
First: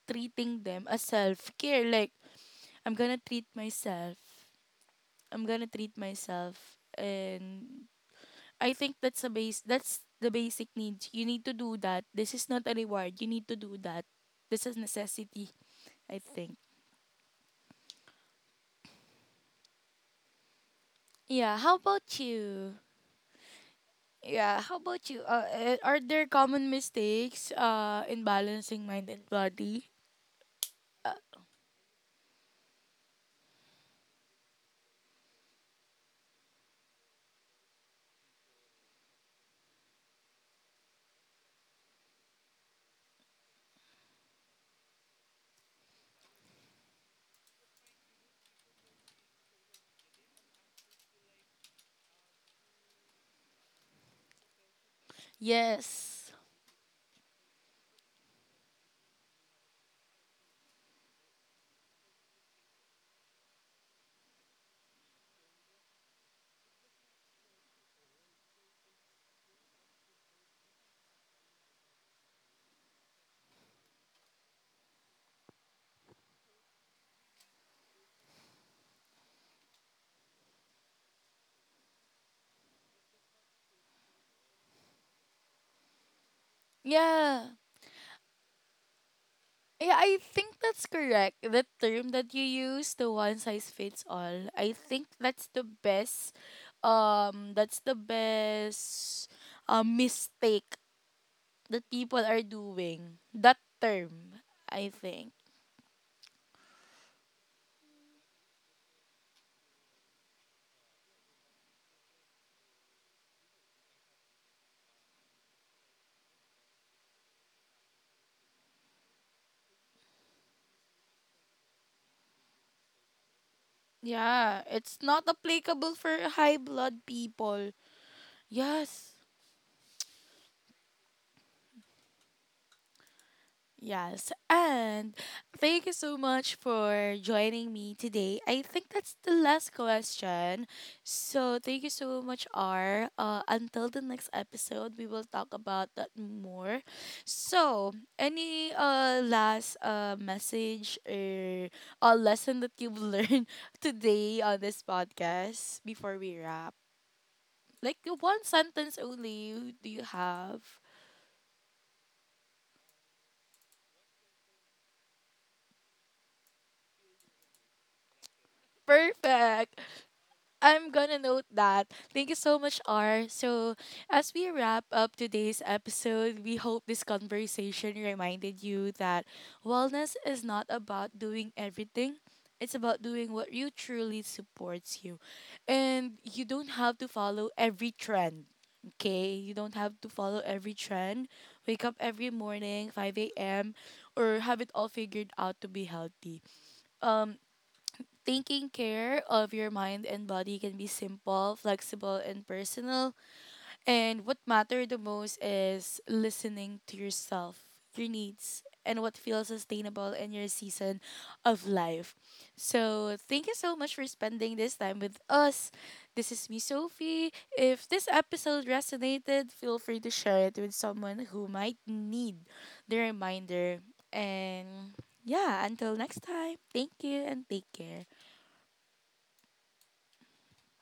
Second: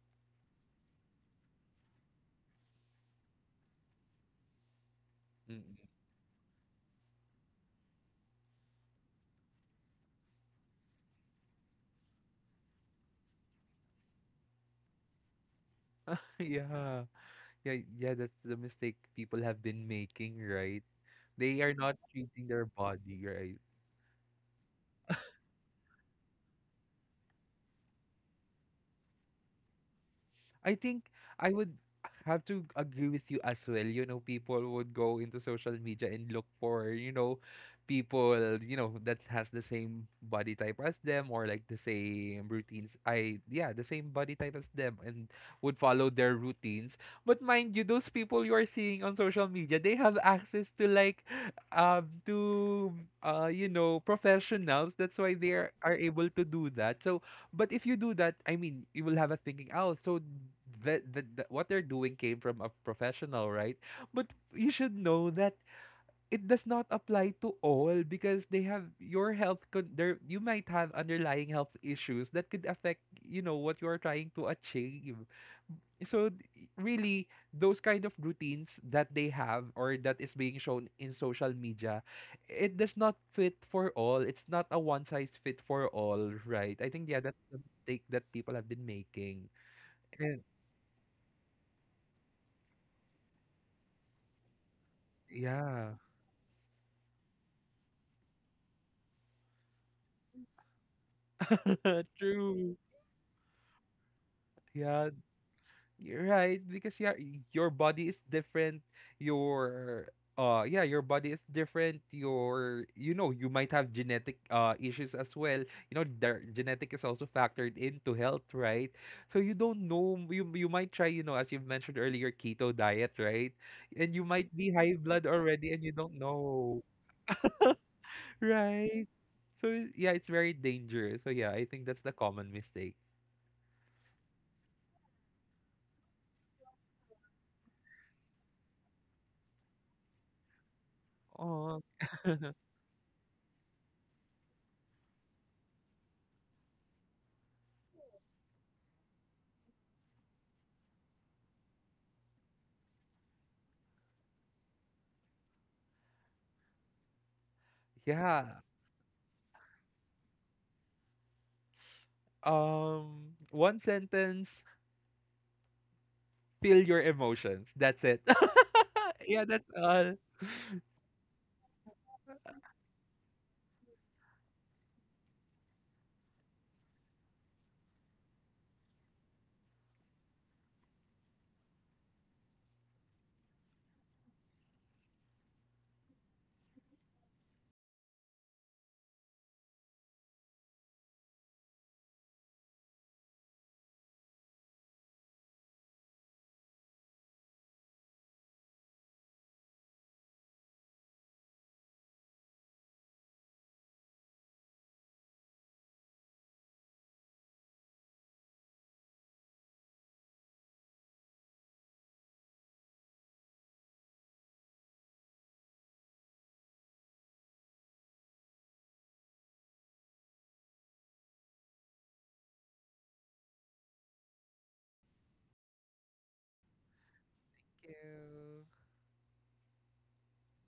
Speaker 1: treating them as self-care. Like, I'm gonna treat myself. I'm gonna
Speaker 2: Mm-mm.
Speaker 1: treat myself. And I think that's a base that's the basic needs. You need to do that. This is not a reward. You need to do that. This is necessity, I
Speaker 2: [laughs]
Speaker 1: think.
Speaker 2: Yeah. Yeah, yeah, that's the mistake people have been making, right?
Speaker 1: Yeah,
Speaker 2: They are
Speaker 1: how
Speaker 2: not
Speaker 1: about
Speaker 2: treating their
Speaker 1: you?
Speaker 2: body right.
Speaker 1: Yeah, how about you? Are there common mistakes in balancing mind and body?
Speaker 2: I think
Speaker 1: Uh,
Speaker 2: I would have to agree with you as well. You know, people would go into social media and look for, you know, people, you know, that has the same body type as them or like the same routines. I, yeah, the same body type as them, and would follow their routines. But mind you, those people you are seeing on social media, they have access to like, to, you know, professionals. That's why they are
Speaker 1: yes.
Speaker 2: able to do that. So, but if you do that, I mean, you will have a thinking, oh, so the what they're doing came from a professional, right? But you should know that it does not apply to all, because they have, your health could there, you might have underlying health issues that could affect, you know, what you are trying to achieve. so d- really, those kind of routines that they have or that is being shown in social media, it does not fit for all, it's not a one size fit for all, right? I think, yeah, that's
Speaker 1: Yeah.
Speaker 2: the mistake that people have been making.
Speaker 1: Yeah, I
Speaker 2: And
Speaker 1: think that's correct. The term that you use, the one size fits all. I think
Speaker 2: yeah,
Speaker 1: that's the best mistake that
Speaker 2: [laughs]
Speaker 1: people are
Speaker 2: true,
Speaker 1: doing. That term, I
Speaker 2: yeah.
Speaker 1: think.
Speaker 2: You're right, because yeah, your body is different. Your yeah, your body is different. Your, you know, you might have genetic issues as well. You know, the genetic is also factored into health, right? So you don't know, you might try, you know, as you've mentioned earlier, keto diet, right? And you might
Speaker 1: Yeah,
Speaker 2: be
Speaker 1: it's
Speaker 2: high blood
Speaker 1: not
Speaker 2: already and
Speaker 1: applicable
Speaker 2: you
Speaker 1: for
Speaker 2: don't
Speaker 1: high
Speaker 2: know,
Speaker 1: blood people.
Speaker 2: right?
Speaker 1: Yes.
Speaker 2: So yeah, it's very dangerous. So yeah, I think that's the common mistake.
Speaker 1: Yes, and thank you so much for joining me today. I think that's the last question. So,
Speaker 2: Oh.
Speaker 1: thank you so much,
Speaker 2: [laughs]
Speaker 1: R. Until the next episode, we will talk about that more. So, any last message or a lesson that you've learned [laughs] today on this podcast before we wrap? Like, the one
Speaker 2: Yeah.
Speaker 1: sentence only do you have?
Speaker 2: One sentence, feel your emotions. That's it. [laughs] Yeah, that's
Speaker 1: Perfect.
Speaker 2: all.
Speaker 1: I'm gonna note that. Thank you so much, R. So, as we wrap up today's episode, we hope this conversation reminded you that wellness is not about doing everything. It's about doing what you truly supports you. And you don't have to follow every trend. Okay? You don't have to follow every trend. Wake up every morning, 5 a.m., or have it all figured out to be healthy. Um, Taking care of your mind and body can be simple, flexible, and personal. And what matters the most is listening to yourself, your needs, and what feels sustainable in your season of life. So, thank you so much for spending this time with us. This is me, Sophie. If this episode resonated, feel free to share it with someone who might need the reminder. And yeah, until next time, thank you and take
Speaker 2: Thank
Speaker 1: care.
Speaker 2: you.